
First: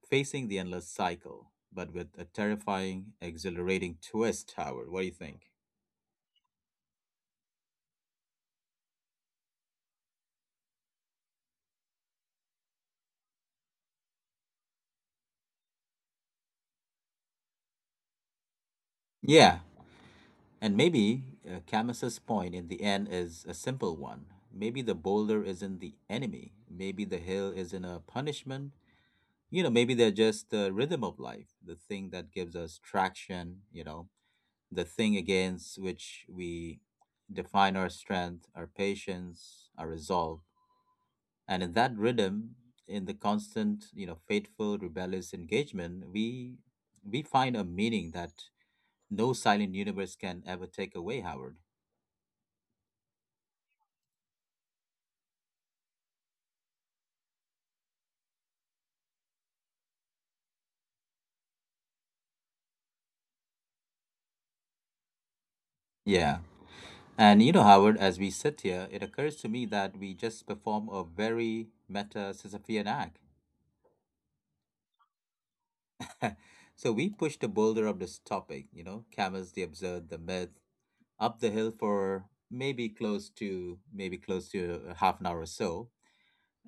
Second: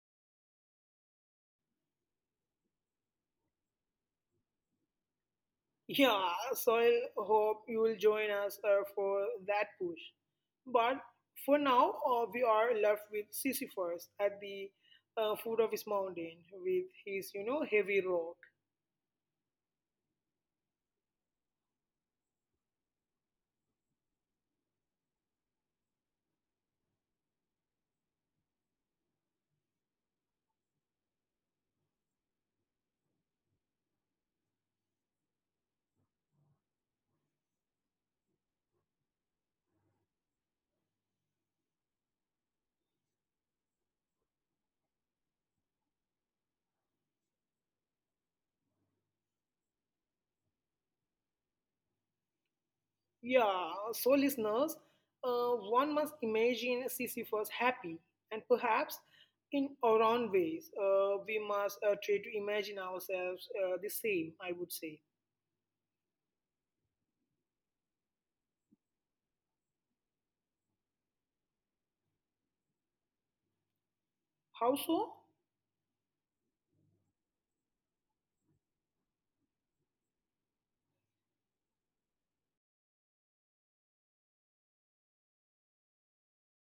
facing the endless cycle, but with a terrifying, exhilarating twist, Howard. What do you think? Yeah, so I hope you will join us for that push. But for now, we are left with Sisyphus at the foot of his mountain with his, heavy rock. Yeah, and maybe Camus's point in the end is a simple one. Maybe the boulder isn't the enemy. Maybe the hill isn't a punishment. You know, maybe they're just the rhythm of life, the thing that gives us traction, you know, the thing against which we define our strength, our patience, our resolve. And in that rhythm, in the constant, you know, faithful, rebellious engagement, we find a meaning that no silent universe can ever take away, Howard. Yeah, so listeners, one must imagine Sisyphus happy, and perhaps in our own ways, we must try to imagine ourselves the same, I would say. Yeah. And you know, Howard, as we sit here, it occurs to me that we just perform a very meta Sisyphean act. How so? So we push the boulder of this topic, you know, camels, the absurd, the myth, up the hill for maybe close to half an hour or so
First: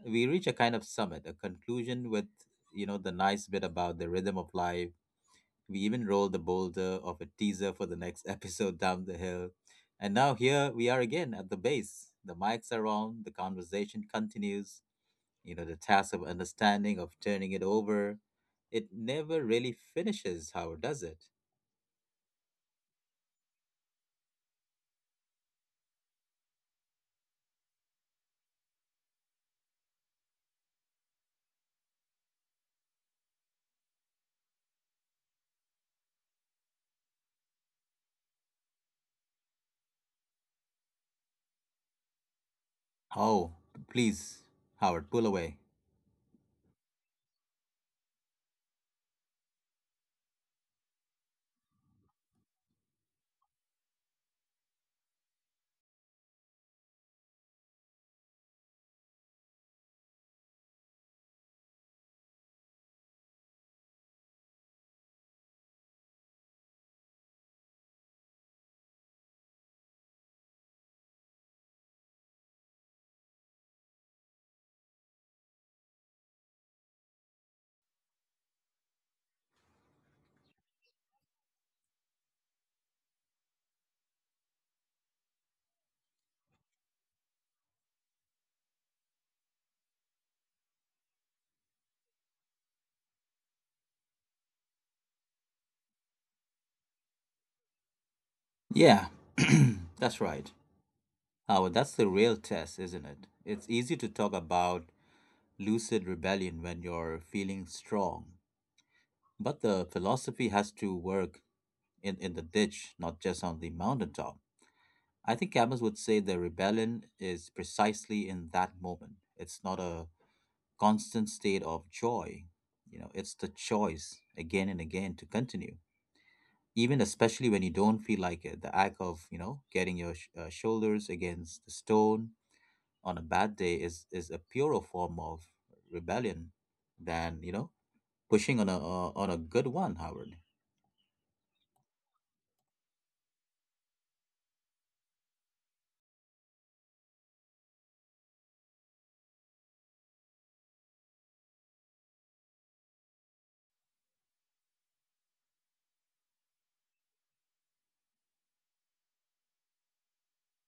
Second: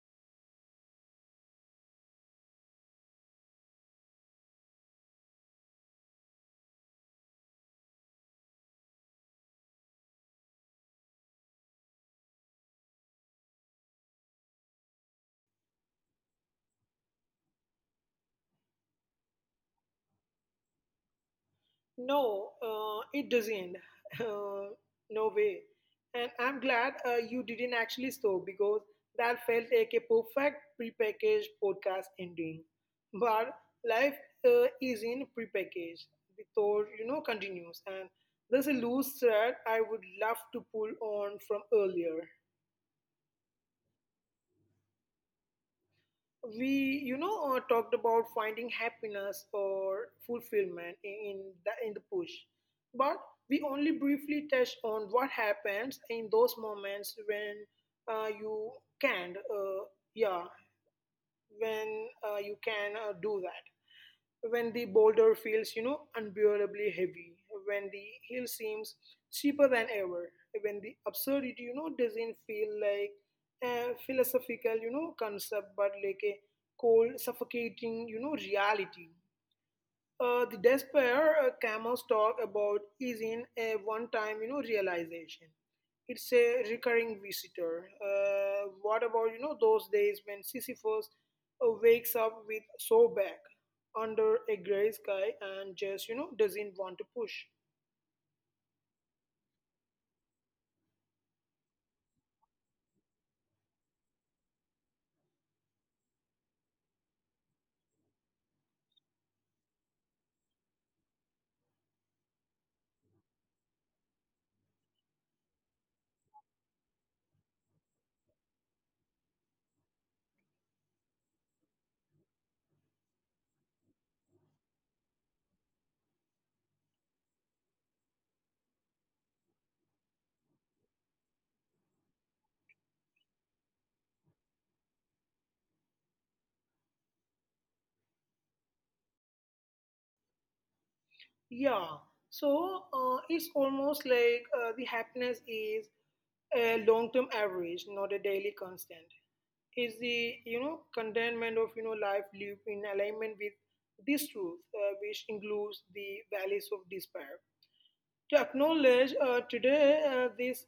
we reach a kind of summit, a conclusion with, you know, the nice bit about the rhythm of life. We even rolled the boulder of a teaser for the next episode down the hill. And now here we are again at the base. The mics are on, the conversation continues, you know, the task of understanding, of turning it over. It never really finishes, Howard, does it? No, it doesn't. Uh, no way. And I'm glad you didn't actually stop, because that felt like a perfect prepackaged podcast ending. But life is in prepackaged. The thought, continues. And there's a loose thread I would love to pull on from earlier. Oh, please, Howard, pull away. We talked about finding happiness or fulfillment in in the push, but we only briefly touched on what happens in those moments when you can't yeah when you can do that, when the boulder feels unbearably heavy, when the hill seems cheaper than ever, when the absurdity doesn't feel like a philosophical concept but like a cold, suffocating reality. Uh, the despair camels talk about is in a one-time, realization. It's a recurring visitor. What about those days when Sisyphus wakes up with sore back under a gray sky and just doesn't want to push? Yeah, that's right. Howard, that's the real test, isn't it? It's easy to talk about lucid rebellion when you're feeling strong. But the philosophy has to work in the ditch, not just on the mountaintop. I think Camus would say the rebellion is precisely in that moment. It's not a constant state of joy. You know, it's the choice again and again to continue. Even especially when you don't feel like it, the act of, you know, getting your shoulders against the stone on a bad day is a purer form of rebellion than, you know, pushing on a good one, Howard. Yeah. So it's almost like the happiness is a long-term average, not a daily constant. Is the contentment of life lived in alignment with this truth, which includes the valleys of despair, to acknowledge today this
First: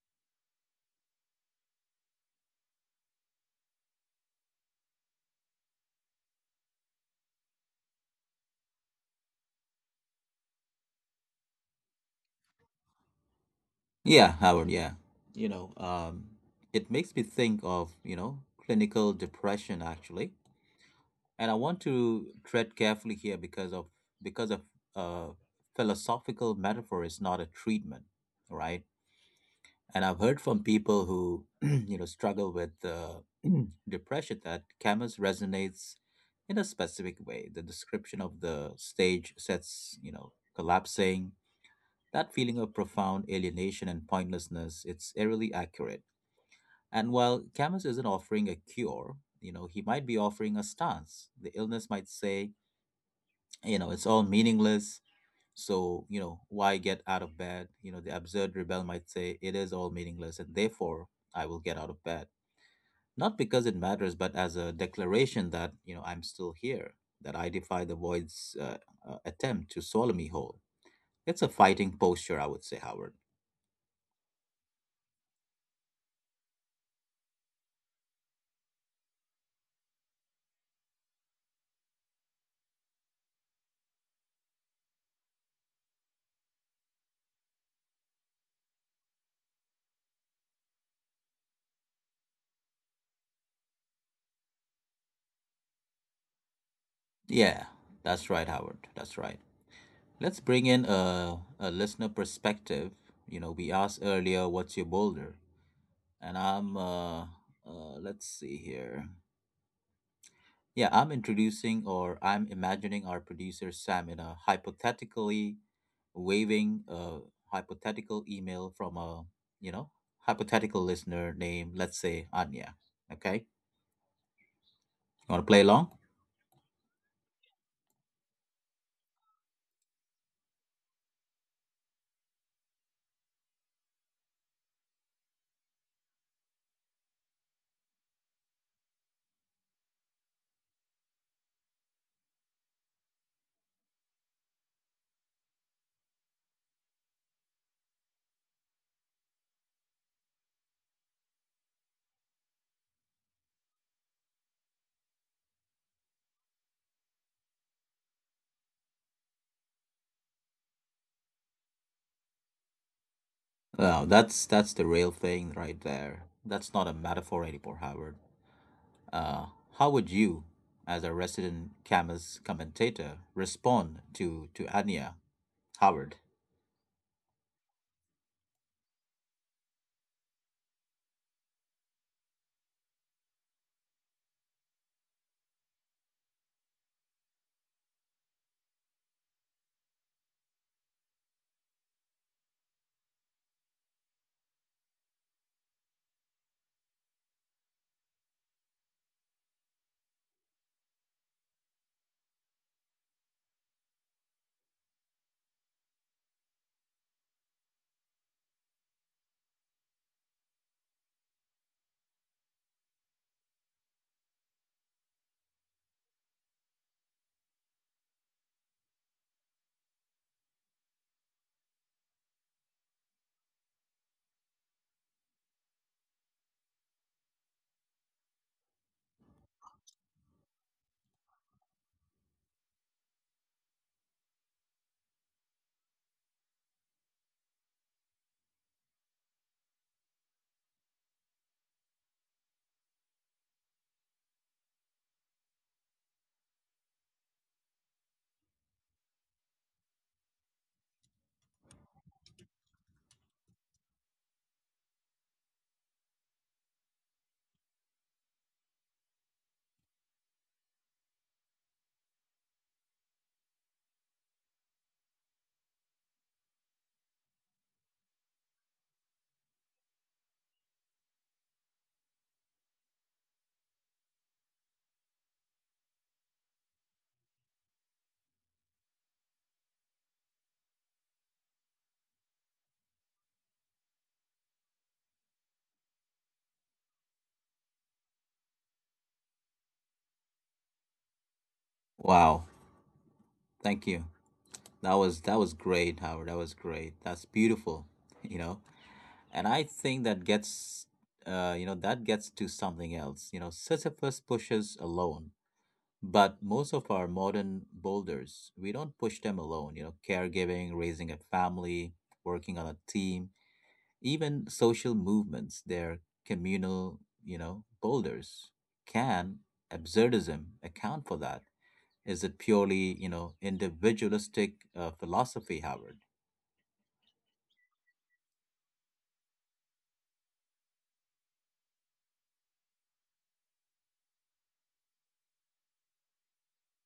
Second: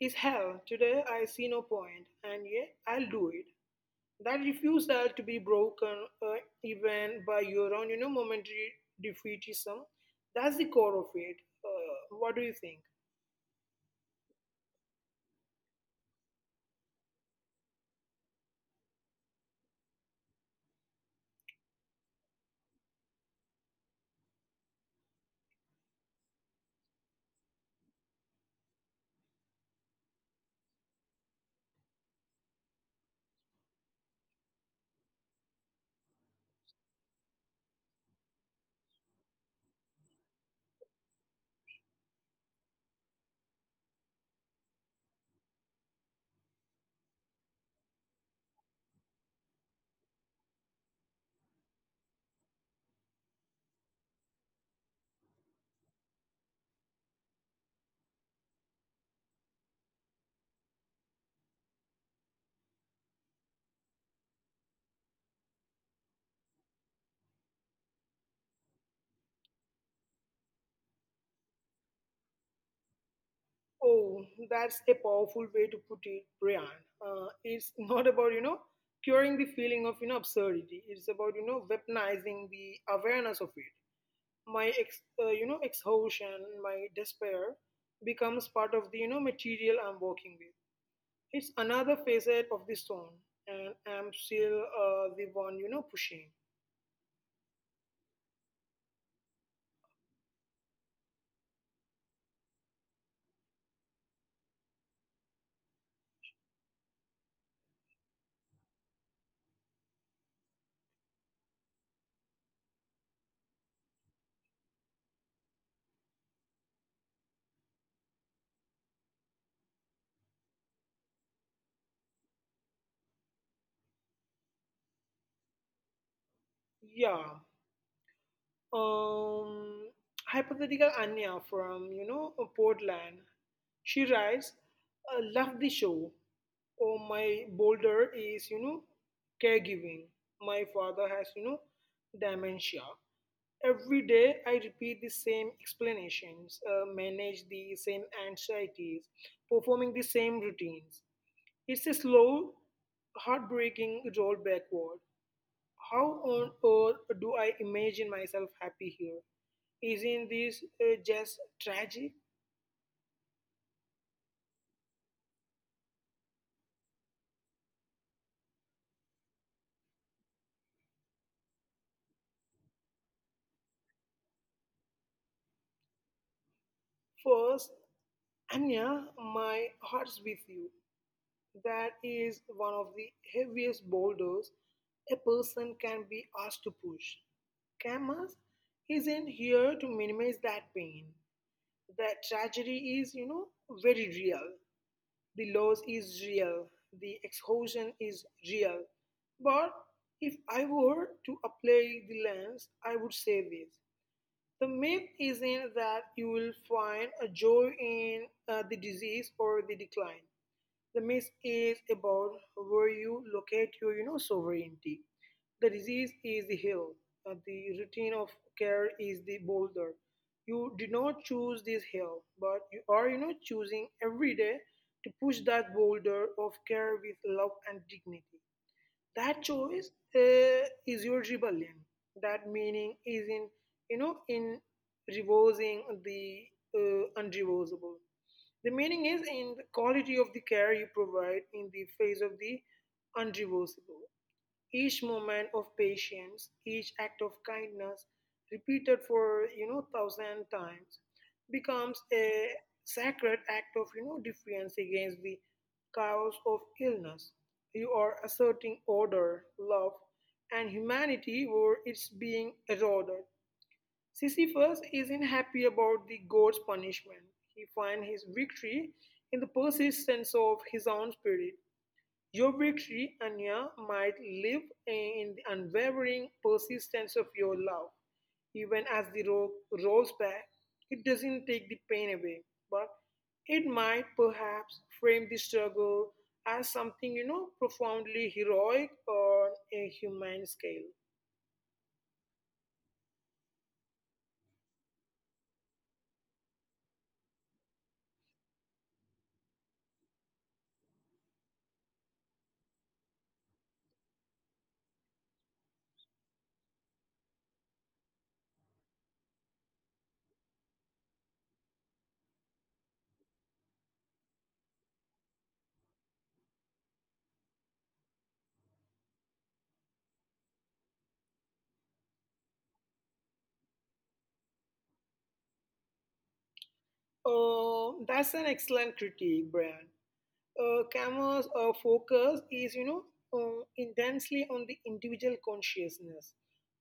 is hell, today I see no point, and yet I'll do it. That refusal to be broken, uh, even by your own, momentary defeatism, that's the core of it. What do you think? Yeah, Howard, yeah. You know, it makes me think of, you know, clinical depression actually. And I want to tread carefully here because of uh philosophical metaphor is not a treatment, right? And I've heard from people who, you know, struggle with depression that Camus resonates in a specific way. The description of the stage sets, you know, collapsing, that feeling of profound alienation and pointlessness, it's eerily accurate. And while Camus isn't offering a cure, you know, he might be offering a stance. The illness might say, you know, it's all meaningless. So, you know, why get out of bed? You know, the absurd rebel might say, it is all meaningless and therefore I will get out of bed. Not because it matters, but as a declaration that, you know, I'm still here, that I defy the void's attempt to swallow me whole. It's a fighting posture, I would say, Howard. Oh, that's a powerful way to put it, Brian. It's not about, curing the feeling of, absurdity. It's about, weaponizing the awareness of it. My exhaustion, my despair becomes part of the material I'm working with. It's another facet of the stone, and I'm still the one pushing. Yeah, that's right, Howard. That's right. Let's bring in a listener perspective. You know, we asked earlier, what's your boulder? And let's see here. Yeah, I'm introducing or I'm imagining our producer Sam in a hypothetically waving a hypothetical email from a, you know, hypothetical listener named, let's say, Anya. Okay? You want to play along? Yeah, um hypothetical Anya from Portland, she writes, love the show. Oh, my boulder is caregiving. My father has dementia. Every day I repeat the same explanations, manage the same anxieties, performing the same routines. It's a slow, heartbreaking roll backward. How on earth do I imagine myself happy here? Isn't this just tragic? Wow, that's the real thing right there. That's not a metaphor anymore, Howard. Uh, how would you, as a resident Camus commentator, respond to Anya Howard? First, Anya, my heart's with you. That is one of the heaviest boulders a person can be asked to push. Camus is in here to minimize that pain. That tragedy is very real. The loss is real. The exhaustion is real. But if I were to apply the lens, I would say this: the myth isn't that you will find a joy in the disease or the decline. The myth is about where you locate your sovereignty. The disease is the hill. The routine of care is the boulder. You did not choose this hill, but you are choosing every day to push that boulder of care with love and dignity. That choice is your rebellion. That meaning is in, in reversing the unreversible. The meaning is in the quality of the care you provide in the face of the unreversible. Each moment of patience, each act of kindness, repeated for thousand times, becomes a sacred act of defiance against the chaos of illness. You are asserting order, love, and humanity where it's being eroded. Sisyphus isn't happy about the god's punishment. He finds his victory in the persistence of his own spirit. Your victory, Anya, might live in the unwavering persistence of your love. Even as the rock rolls back, it doesn't take the pain away, but it might perhaps frame the struggle as something profoundly heroic on a human scale. Wow, thank you. That was great, Howard. That was great. That's beautiful, you know. And I think that gets, you know, that gets to something else. You know, Sisyphus pushes alone, but most of our modern boulders, we don't push them alone. You know, caregiving, raising a family, working on a team, even social movements, their communal, you know, boulders. Can absurdism account for that? Is it purely, you know, individualistic philosophy, Howard? Oh, that's an excellent critique, Brian. Kama's focus is intensely on the individual consciousness.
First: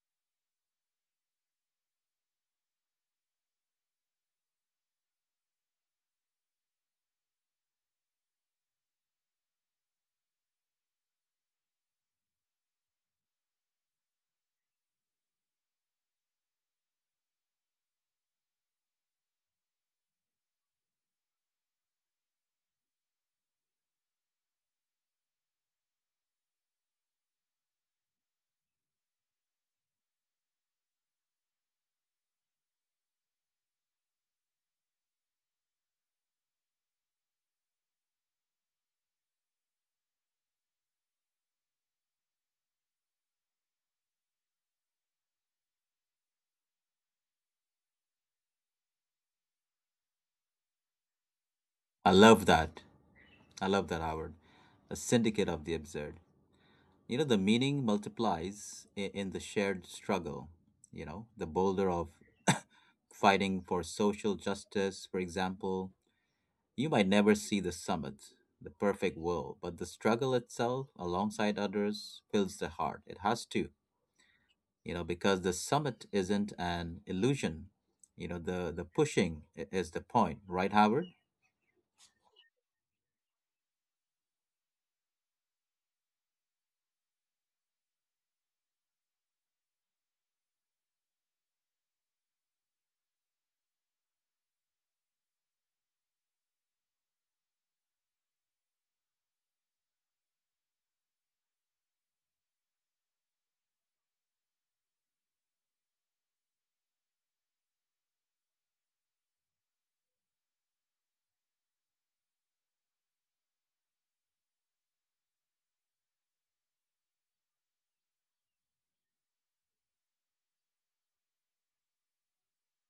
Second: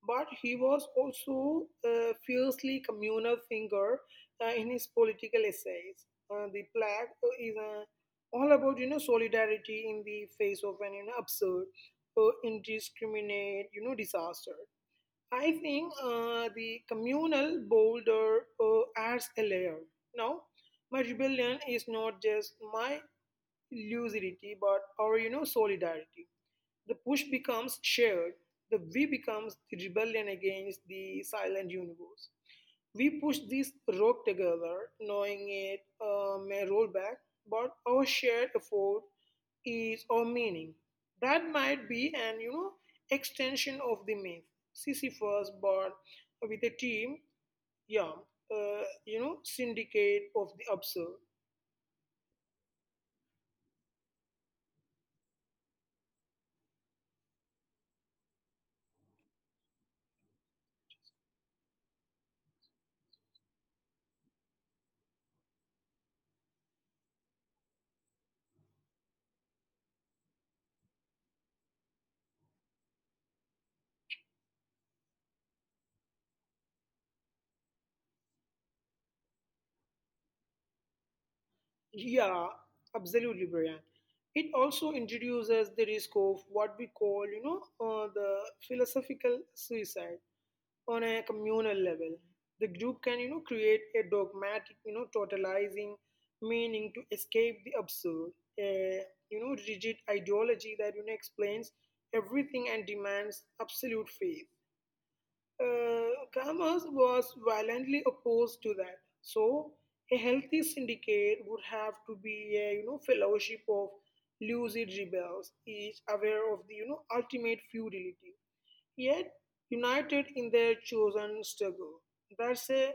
But he was also a fiercely communal thinker in his political essays. The plaque is all about, solidarity in the face of an absurd, indiscriminate, disaster. I think the communal boulder adds a layer. Now, my rebellion is not just my lucidity but, or solidarity. The push becomes shared. The we becomes the rebellion against the silent universe. We push this rock together, knowing it may roll back, but our shared effort is our meaning. That might be an, extension of the myth. Sisyphus, but with a team. Yeah, syndicate of the absurd. I love that. I love that, Howard. A syndicate of the absurd. You know, the meaning multiplies in the shared struggle. You know, the boulder of fighting for social justice, for example, you might never see the summit, the perfect world, but the struggle itself, alongside others, fills the heart. It has to, you know, because the summit isn't an illusion. You know, the pushing is the point, right, Howard? Yeah, absolutely, Brian. It also introduces the risk of what we call, the philosophical suicide on a communal level. The group can, create a dogmatic, totalizing meaning to escape the absurd, a, rigid ideology that explains everything and demands absolute faith. Kramers was violently opposed to that. So a healthy syndicate would have to be a, fellowship of lucid rebels, each aware of the, ultimate futility, yet united in their chosen struggle. That's a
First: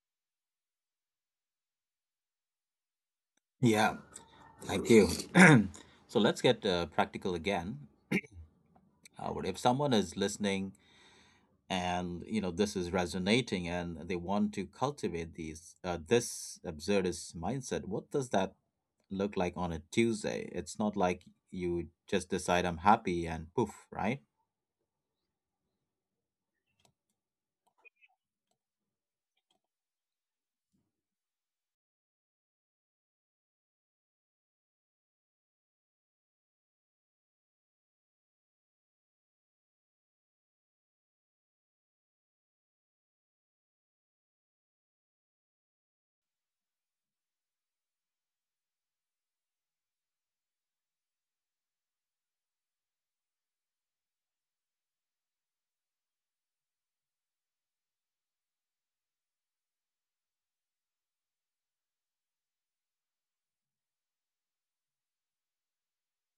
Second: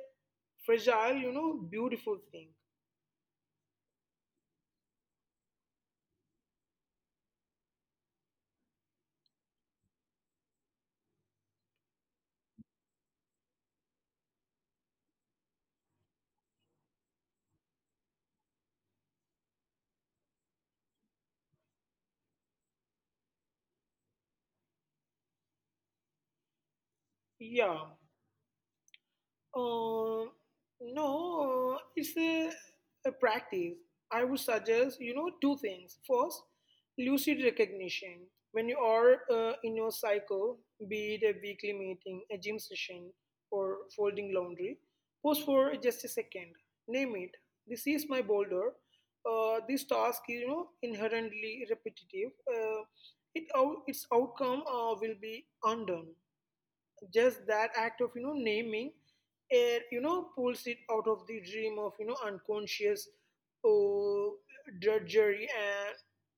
fragile, beautiful thing. Yeah. Thank you. So let's get practical again, Howard. If someone is listening and you know this is resonating and they want to cultivate these this absurdist mindset, what does that look like on a Tuesday? It's not like you just decide I'm happy and poof, right? Yeah. Uh, no, it's a practice. I would suggest, two things. First, lucid recognition. When you are in your cycle, be it a weekly meeting, a gym session, or folding laundry, pause for just a second. Name it. This is my boulder. This task is, inherently repetitive. Its outcome will be undone. Just that act of naming air pulls it out of the dream of unconscious, oh, drudgery, and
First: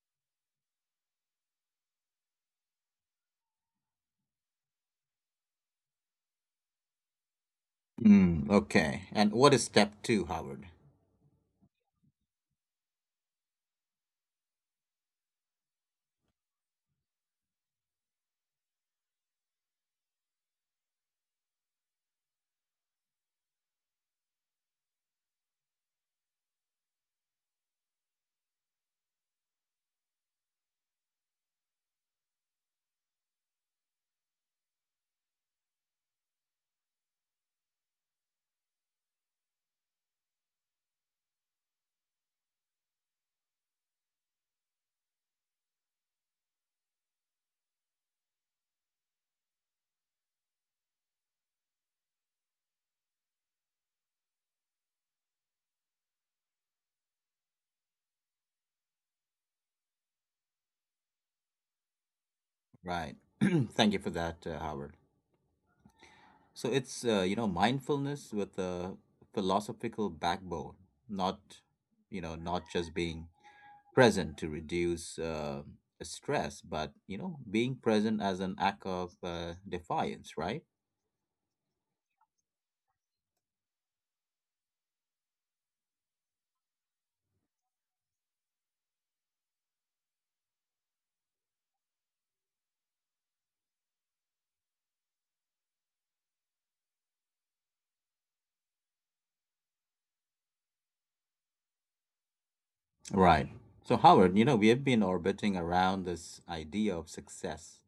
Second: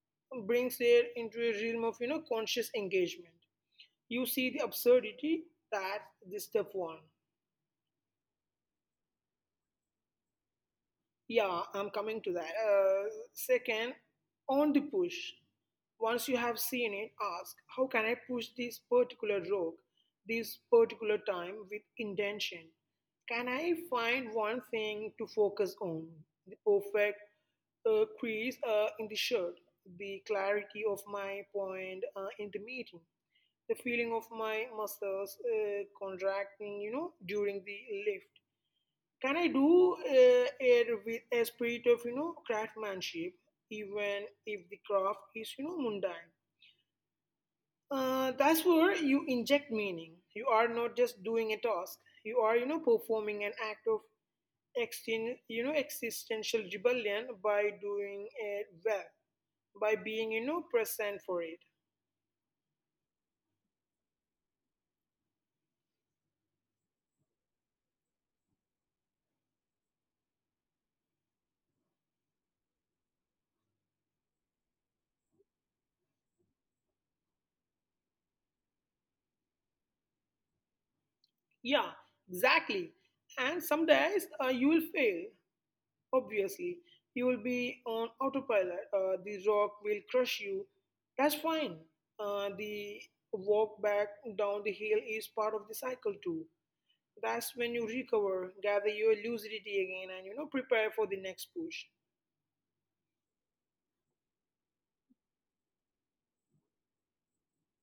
brings it into a realm of conscious engagement. You see the absurdity. That's the step one. Mm, okay, and what is step two, Howard? Yeah, I'm coming to that. Second, on the push. Once you have seen it, ask: how can I push this particular rock, this particular time, with intention? Can I find one thing to focus on? The perfect crease in the shirt, the clarity of my point in the meeting, the feeling of my muscles contracting, during the lift. Can I do it with a spirit of craftsmanship, even if the craft is, mundane? That's where you inject meaning. You are not just doing a task. You are, performing an act of existential rebellion by doing it well, by being, present for it. Right. Thank you for that Howard. So it's you know, mindfulness with a philosophical backbone, not you know, not just being present to reduce stress, but you know, being present as an act of defiance, right? Yeah, exactly. And some days you will fail. Obviously, you will be on autopilot. The rock will crush you. That's fine. The walk back down the hill is part of the cycle too. That's when you recover, gather your lucidity again, and prepare for the next push. Right. So, Howard, you know, we have been orbiting around this idea of success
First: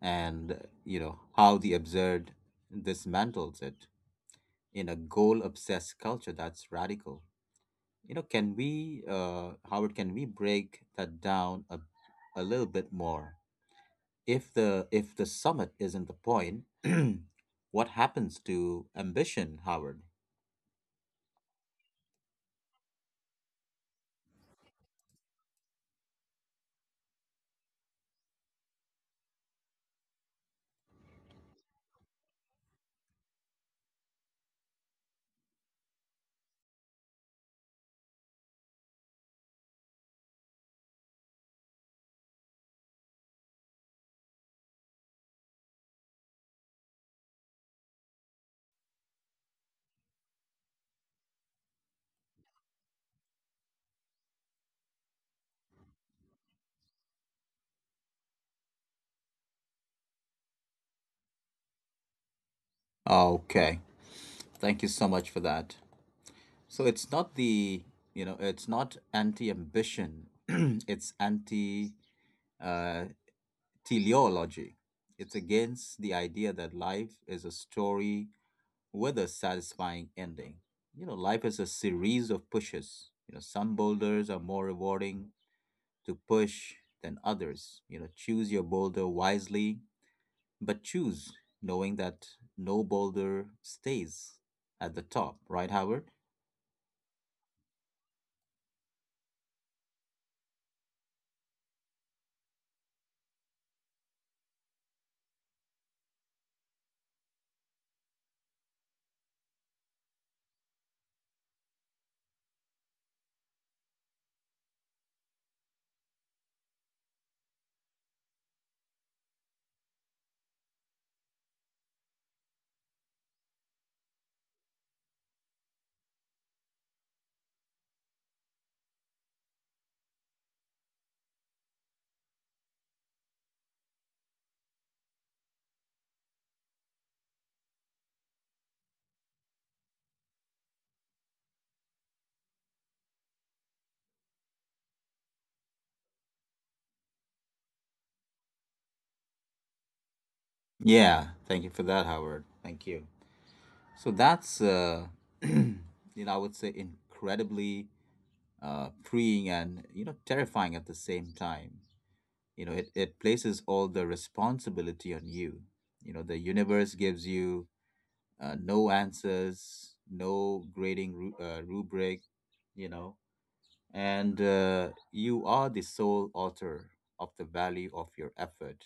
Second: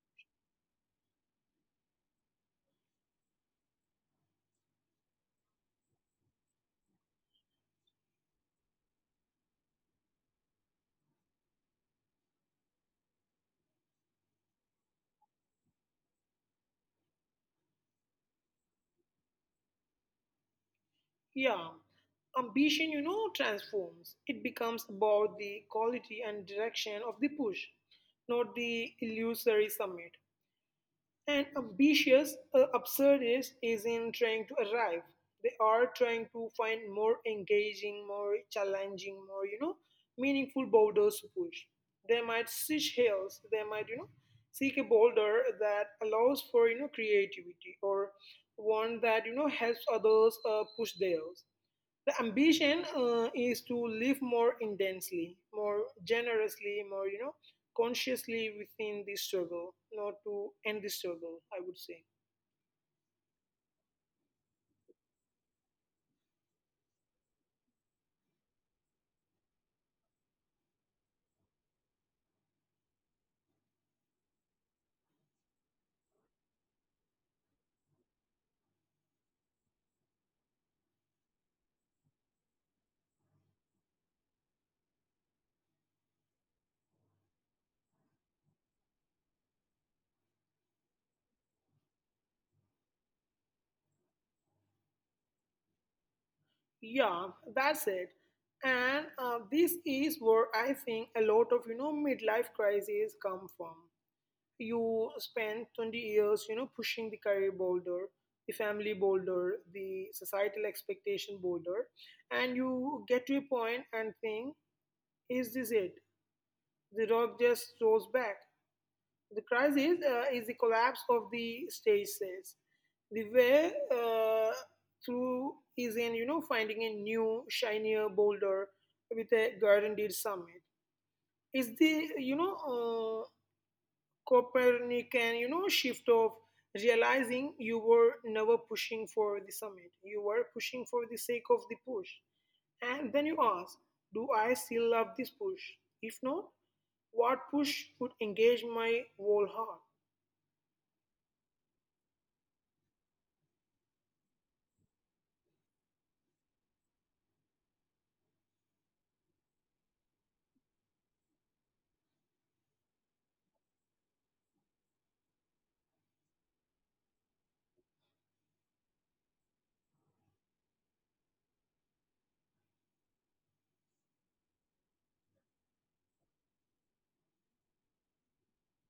and, you know, how the absurd dismantles it in a goal obsessed culture that's radical. You know, can we, Howard, can we break that down a little bit more? If the summit isn't the point, what happens to ambition, Howard? Yeah, ambition, transforms. It becomes about the quality and direction of the push, not the illusory summit. And ambitious, absurd is in trying to arrive. They are trying to find more engaging, more challenging, more, meaningful boulders to push. They might switch hills. They might, seek a boulder that allows for, creativity, or one that, helps others push theirs. The ambition is to live more intensely, more generously, more, consciously within the struggle, not to end the struggle, I would say. Okay, thank you so much for that. So it's not the you know, it's not anti ambition, it's anti uh, teleology. It's against the idea that life is a story with a satisfying ending. You know, life is a series of pushes, you know, some boulders are more rewarding to push than others. You know, choose your boulder wisely, but choose knowing that no boulder stays at the top, right, Howard? Yeah, that's it. And this is where I think a lot of, midlife crises come from. You spend 20 years, pushing the career boulder, the family boulder, the societal expectation boulder, and you get to a point and think, is this it? The rock just rolls back. The crisis is the collapse of the stage sales. The way through is in, finding a new, shinier boulder with a guaranteed summit. It's the, Copernican, shift of realizing you were never pushing for the summit. You were pushing for the sake of the push, and then you ask, "Do I still love this push? If not, what push would engage my whole heart?" Yeah, thank you for that, Howard. Thank you. So that's, you know, I would say incredibly freeing and, you know, terrifying at the same time. You know, it places all the responsibility on you. You know, the universe gives you no answers, no grading rubric, you know, and you are the sole author of the value of your effort.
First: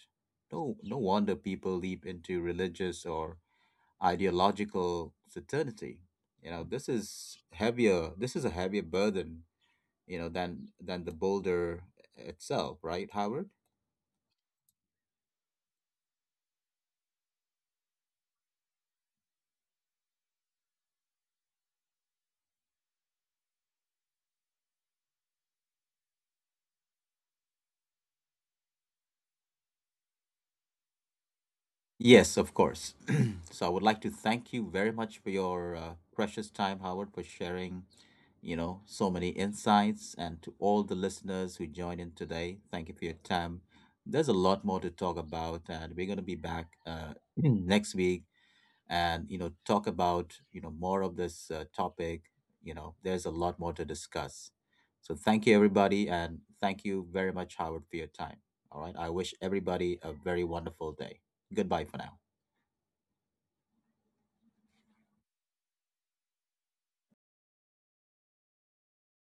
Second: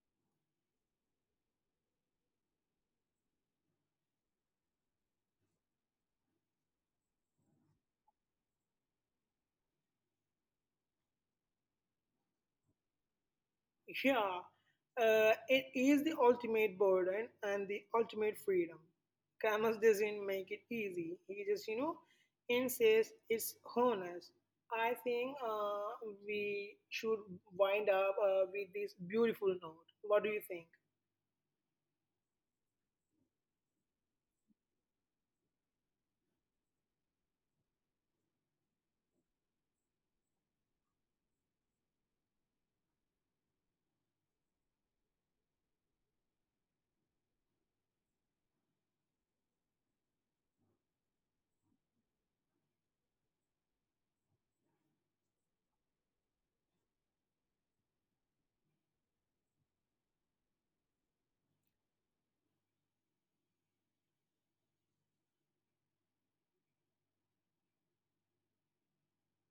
No wonder people leap into religious or ideological certainty. You know, this is heavier. This is a heavier burden, you know, than the boulder itself, right, Howard? Yeah, it is the ultimate burden and the ultimate freedom. Camus doesn't make it easy. He just, insists it's honest. I think we should wind up with this beautiful note. What do you think? Yes, of course. So I would like to thank you very much for your precious time, Howard, for sharing, you know, so many insights, and to all the listeners who joined in today. Thank you for your time. There's a lot more to talk about, and we're going to be back next week and you know talk about you know more of this topic. You know, there's a lot more to discuss. So thank you, everybody, and thank you very much, Howard, for your time. All right, I wish everybody a very wonderful day. Goodbye for now.